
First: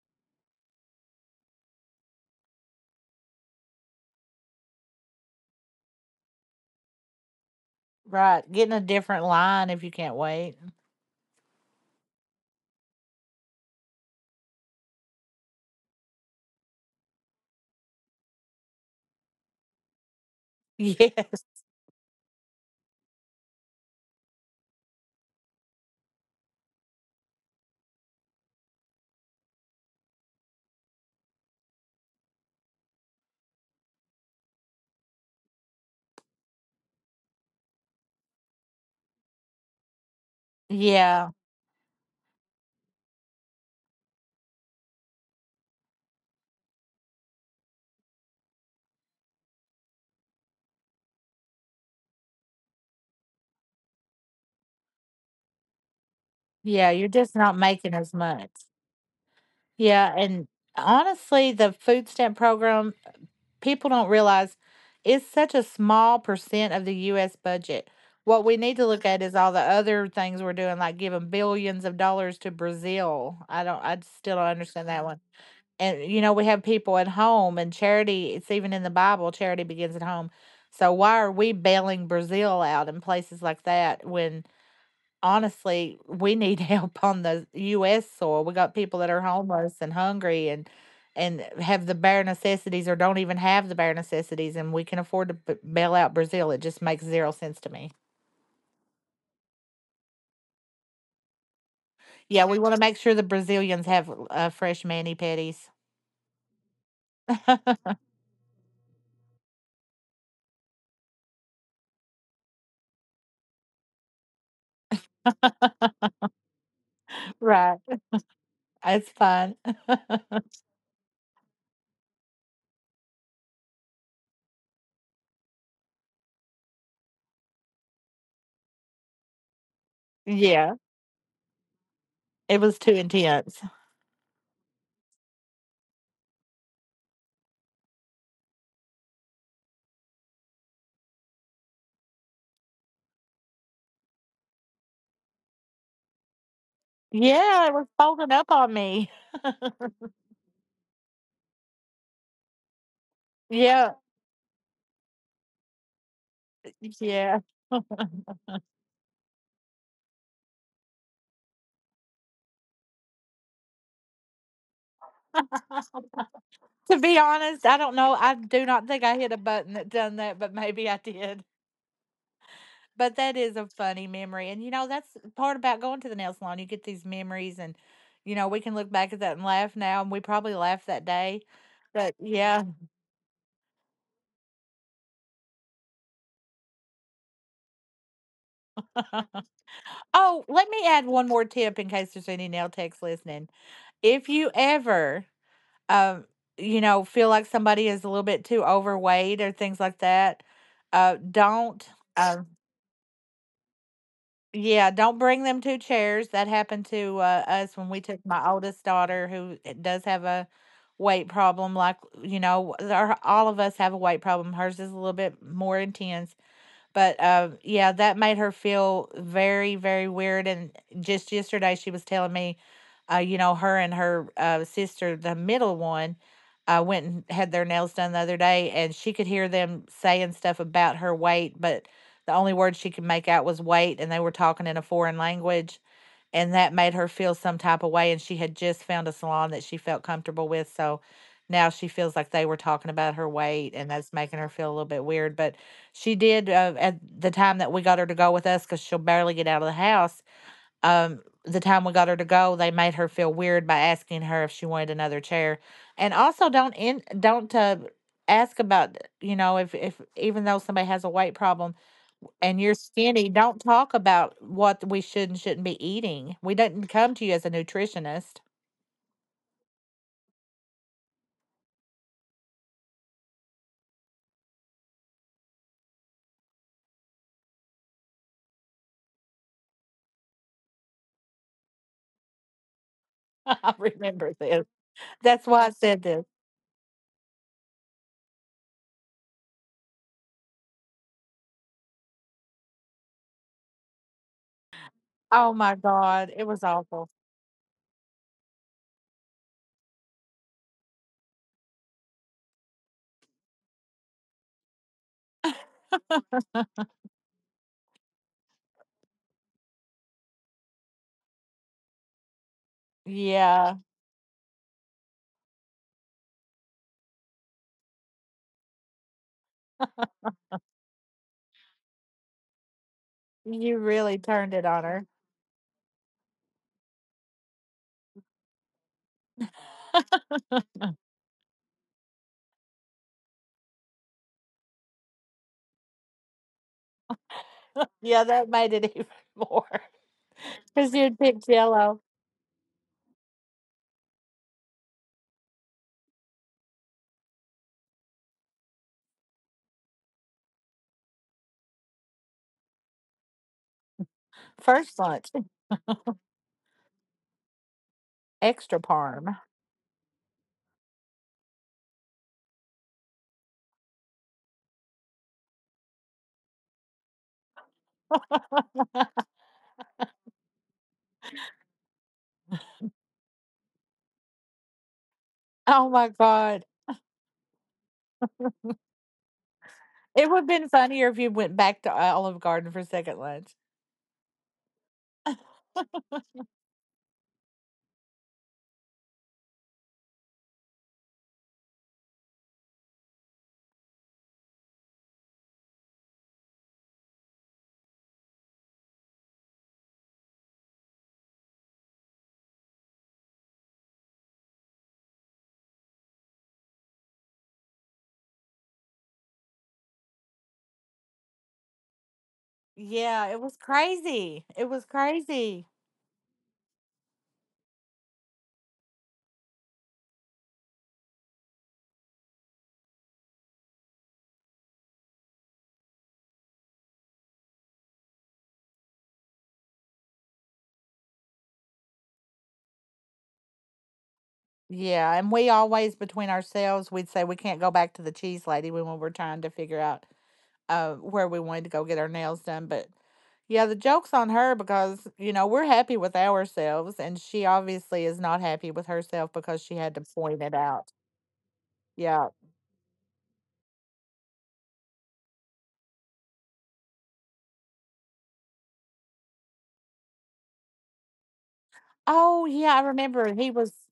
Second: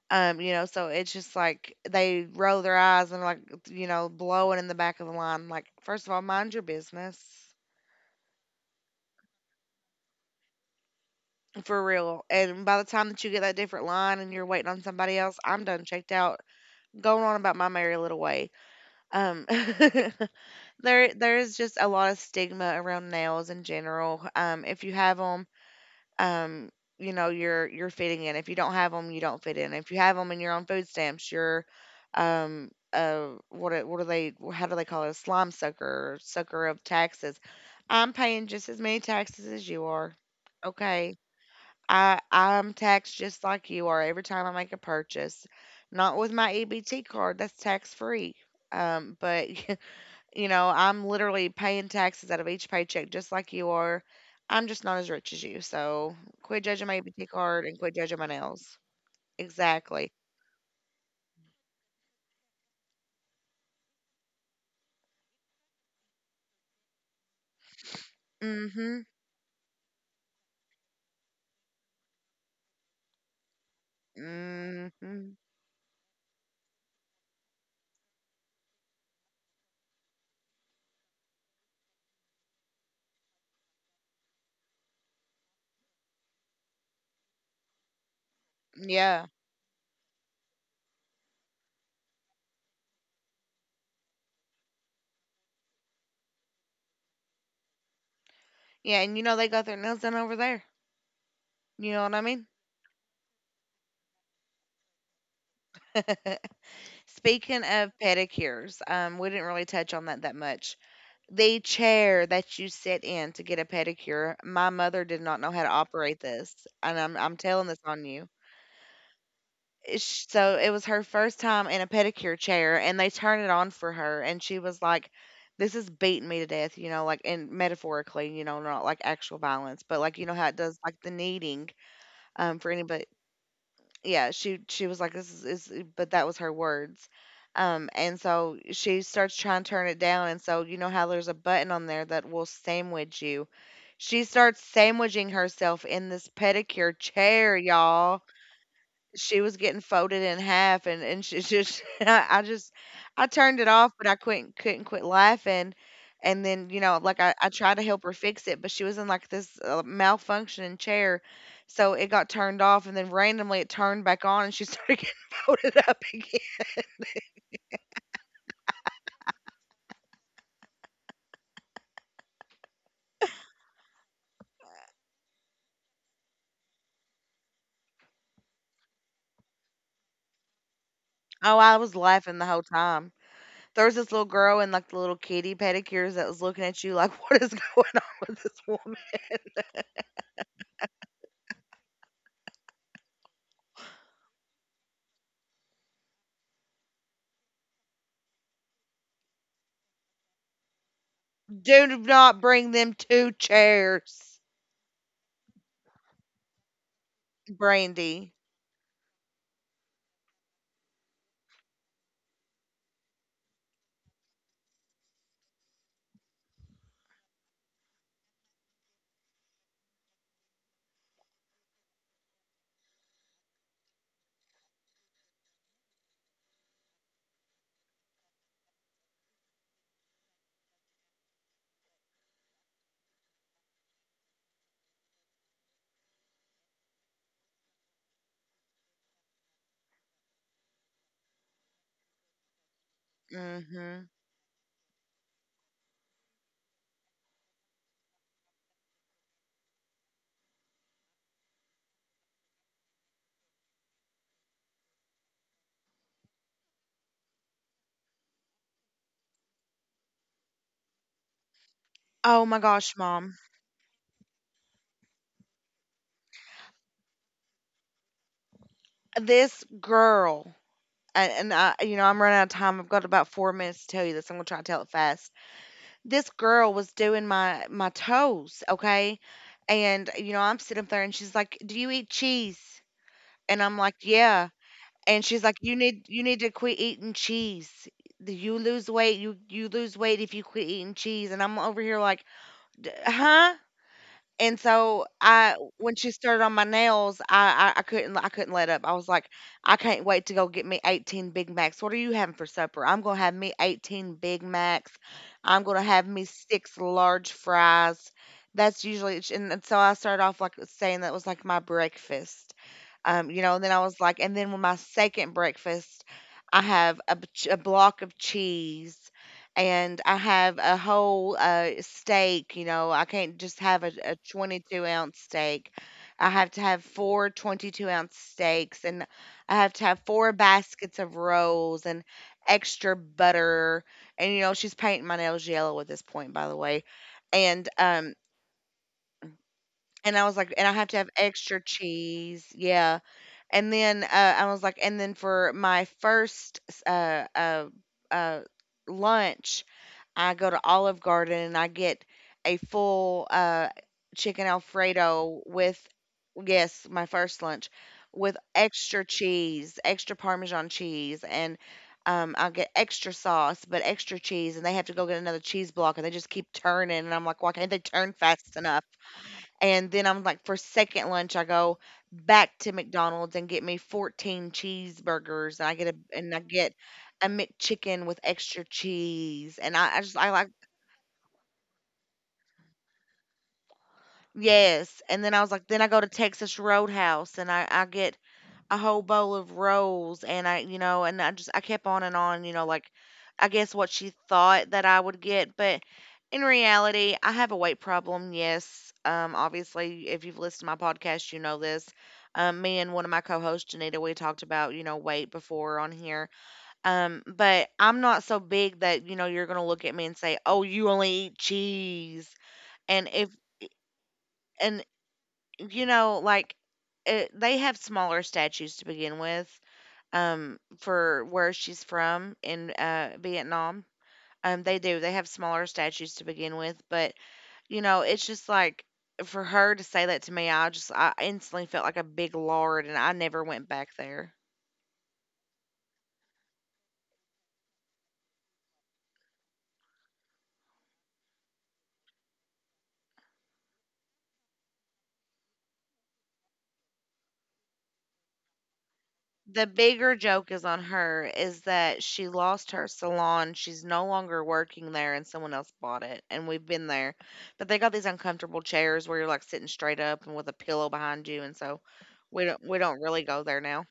So it's just like they roll their eyes and like, blowing in the back of the line. Like, first of all, mind your business. Right. Getting a different line if you can't wait. For real. And by the time that you get that different line and you're waiting on somebody else, I'm done checked out, going on about my merry little way. Um, there Yes. there's just a lot of stigma around nails in general. If you have them, um, you're fitting in. If you don't have them, you don't fit in. If you have them and you're on food stamps, you're what are- what do they how do they call it, a slime sucker, or sucker of taxes. I'm paying just as many taxes as you are. Okay. Yeah. I'm taxed just like you are every time I make a purchase. Not with my EBT card. That's tax free. But I'm literally paying taxes out of each paycheck just like you are. I'm just not as rich as you. So quit judging Yeah. my You're EBT just not card and making quit as judging my much. nails. Yeah. Exactly. And honestly, the food stamp program, people don't realize it's such a small percent of the US budget. What we need to Mm-hmm. look at is all the other things we're doing, like giving billions of dollars to Brazil. I don't, I still don't understand that one. Mm-hmm. And, you know, we have people at home, and charity, it's even in the Bible, charity begins at home. So why are we bailing Brazil out in places like that when honestly, we need help on the US soil. We got people that are Yeah. homeless and hungry and have the bare necessities, or don't even have the bare necessities, and we can afford to bail out Brazil. It just makes zero sense to me. Yeah. And they got their nails done over there. You know what I mean? Yeah, we want to make sure the Brazilians have fresh mani pedis. Speaking of pedicures, we didn't really touch on that that much. The chair that you sit in to get a pedicure, my mother did not know how to operate this, and I'm telling this Right. on you. It's fun. Eh, Sh so it was her first time in a pedicure chair, and they turned it on for her, and she was like, "This is beating me to death," and metaphorically, not like actual violence, but like, you know how it Yeah. does like the kneading, It for was too anybody. intense. Yeah, she was like, "This is," but that was her words. And so she starts trying to turn it down, and so you know how there's a button on there that will sandwich you. She starts sandwiching herself in this pedicure chair, Yeah, it was y'all. folding up on me. She was getting folded in half, and she just I turned it off, Yeah. but I couldn't quit laughing. And then I, Yeah. I tried to help her fix it, but she was in like this malfunctioning chair, so it got turned off, and then randomly it turned back on, and she started getting folded up again. To be honest, I don't know. I do not think I hit a button that done that, but maybe I did. But that is a funny memory. And you know, that's the part about going to the nail salon. You get these memories, and you know, we can look back at that and laugh now, and we probably laughed that day. Oh, I was But laughing the yeah. whole time. There was this little girl in like the little kitty pedicures that was looking at you like, what is going on with this woman. Oh, let me add one more tip in case there's any nail techs listening. If you ever, um, you know, feel like somebody is a little bit too overweight or things like that, don't. Do uh, not bring them two chairs. Yeah, don't bring them two chairs. That happened to, us when we took Brandy. my oldest daughter, who does have a weight problem, like, you know, our all of us have a weight problem. Hers is a little bit more intense, but yeah, that made her feel very, very weird. And just yesterday, she was telling me, you know, her and her sister, the middle one, went and had their nails done the other day, and she could hear them saying stuff about her weight, but the only word she could make out was weight, and they were talking in a foreign language, and that made her feel some type of way, and she had just found a salon that she felt comfortable with, so now she feels like they were talking about her weight, and Hmm. that's making her feel a little bit weird. But she did, at the time that we got her to go with us, because 'cause she'll barely get out of the house, the time we got her to go, they made her feel weird by asking her if she wanted another chair. And also don't, ask about, you know, if even though somebody has a weight problem, Oh my and you're gosh, skinny, Mom. don't talk about what we should and shouldn't be eating. We didn't come to you as a nutritionist. This girl, and I'm running out of time. I've got about 4 minutes to tell you this. I'm gonna try to tell it fast. This girl was doing my toes, okay, and I'm sitting up there, and she's like, "Do you eat cheese?" And I I'm like, remember "Yeah." this. And she's That's like, why I "You said need you this. need to quit eating cheese. You lose weight. You lose weight if you quit eating cheese." And I'm over here like, Huh?" And so Oh I, my when she God. started It on was my awful. nails, I couldn't let up. I was like, I can't wait to go get me 18 Big Macs. What are you having for supper? I'm gonna have me 18 Big Macs. I'm gonna have me six large fries. That's usually, and so I started off like saying that was like my breakfast. And then Yeah. I was like, and then with my second breakfast, I have a block of cheese, and I have a whole steak. You know, I can't just You have a really turned it on 22 her. ounce steak. I have to have four 22-ounce steaks, and I have to have four baskets of rolls and extra butter. And, she's painting my nails yellow at this point, by the way. And, um, Yeah, that made it even more. and I was like, and I have Because to have you'd pick extra jello. cheese. Yeah. And then, I was like, and then for my first uh uh uh, lunch, I go to Olive Garden and I get a full, chicken First lunch, Alfredo with — yes, my first lunch — with extra extra parm. cheese, extra Parmesan cheese, and, I'll get extra sauce, but extra cheese, and they have to go get another cheese block, and they just keep turning, and I'm like, "Why can't they turn fast enough?" And then I'm like, for second lunch, I go back to McDonald's and get me 14 cheeseburgers. And I Oh get my God. A McChicken with extra cheese. And I, I just It I would have like, been funnier if you went back to Olive Garden for second lunch. yes. And then I was like, then I go to Texas Roadhouse and I get a whole bowl of rolls, and I, and I just I kept on and on, I guess what she thought that I would get, but in reality I have a weight problem. Yes. Obviously, if you've listened to my podcast you know this. Me and one of my co-hosts, Janita, we talked about, weight before on here. But I'm not so big that you're going to look at me and say, "Oh, you only eat cheese." and Yeah, if it was crazy. It and was crazy. you know like it, they have smaller statues to begin with, for where she's from in Vietnam. They do. They have smaller statues to begin with, but it's just like for her to say that to me, I instantly felt like a big lord, and I never went back there. Yeah, and we always, between ourselves, we'd say we can't go back to the cheese lady when we were trying to figure out where we wanted to go get our nails done. But yeah, the joke's on her because, you know, we're happy with ourselves and she obviously is not happy with herself because The she had to bigger point joke it is on out. her, is that she Yeah. lost her salon. She's no longer working there, and someone else bought it. And we've been there, but they got these uncomfortable chairs where you're like sitting straight up and with a pillow behind you, and so Oh we don't yeah, we I don't really remember go he there was now.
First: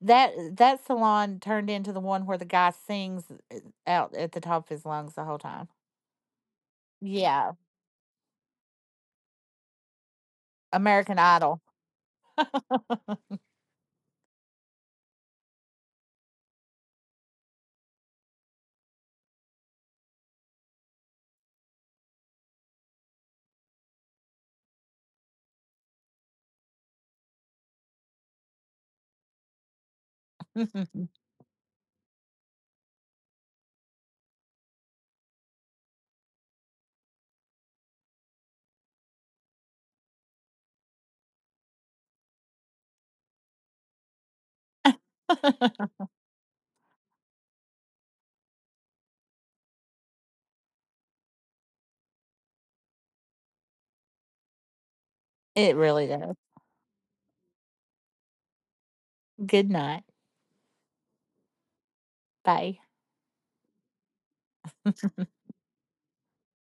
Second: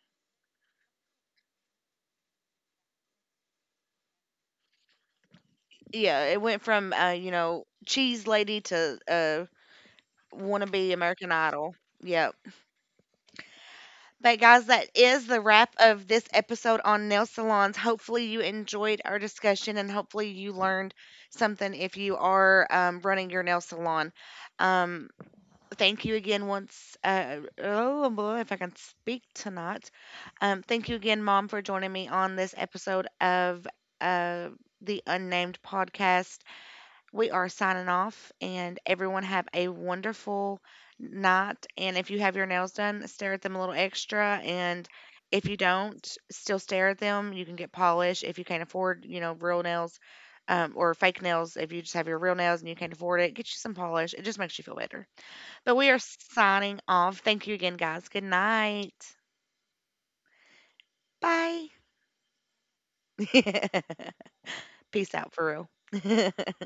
that salon turned into the one where the guy sings uh, out at the top of his lungs the whole time. Yeah, it went from Yeah. Cheese lady to wannabe American American Idol. Idol. Yep. But guys, that is the wrap of this episode on nail salons. Hopefully you enjoyed our discussion, and hopefully you learned something if you are running your nail salon. Um, thank you again, once oh boy, if I can speak tonight. Thank you again, Mom, for joining me on this episode of uh, the Unnamed Podcast. We are signing off, and everyone have a wonderful night. And if you have your nails done, stare at them a little extra. And if you don't, still stare at them. You can get polish if you can't afford, real nails, or fake nails. If you just have your real nails and you can't afford it, get you some polish. It just makes you feel better. But It we are really does. signing off. Thank you again, guys. Good night. Good night. Bye. Bye. Peace out for real.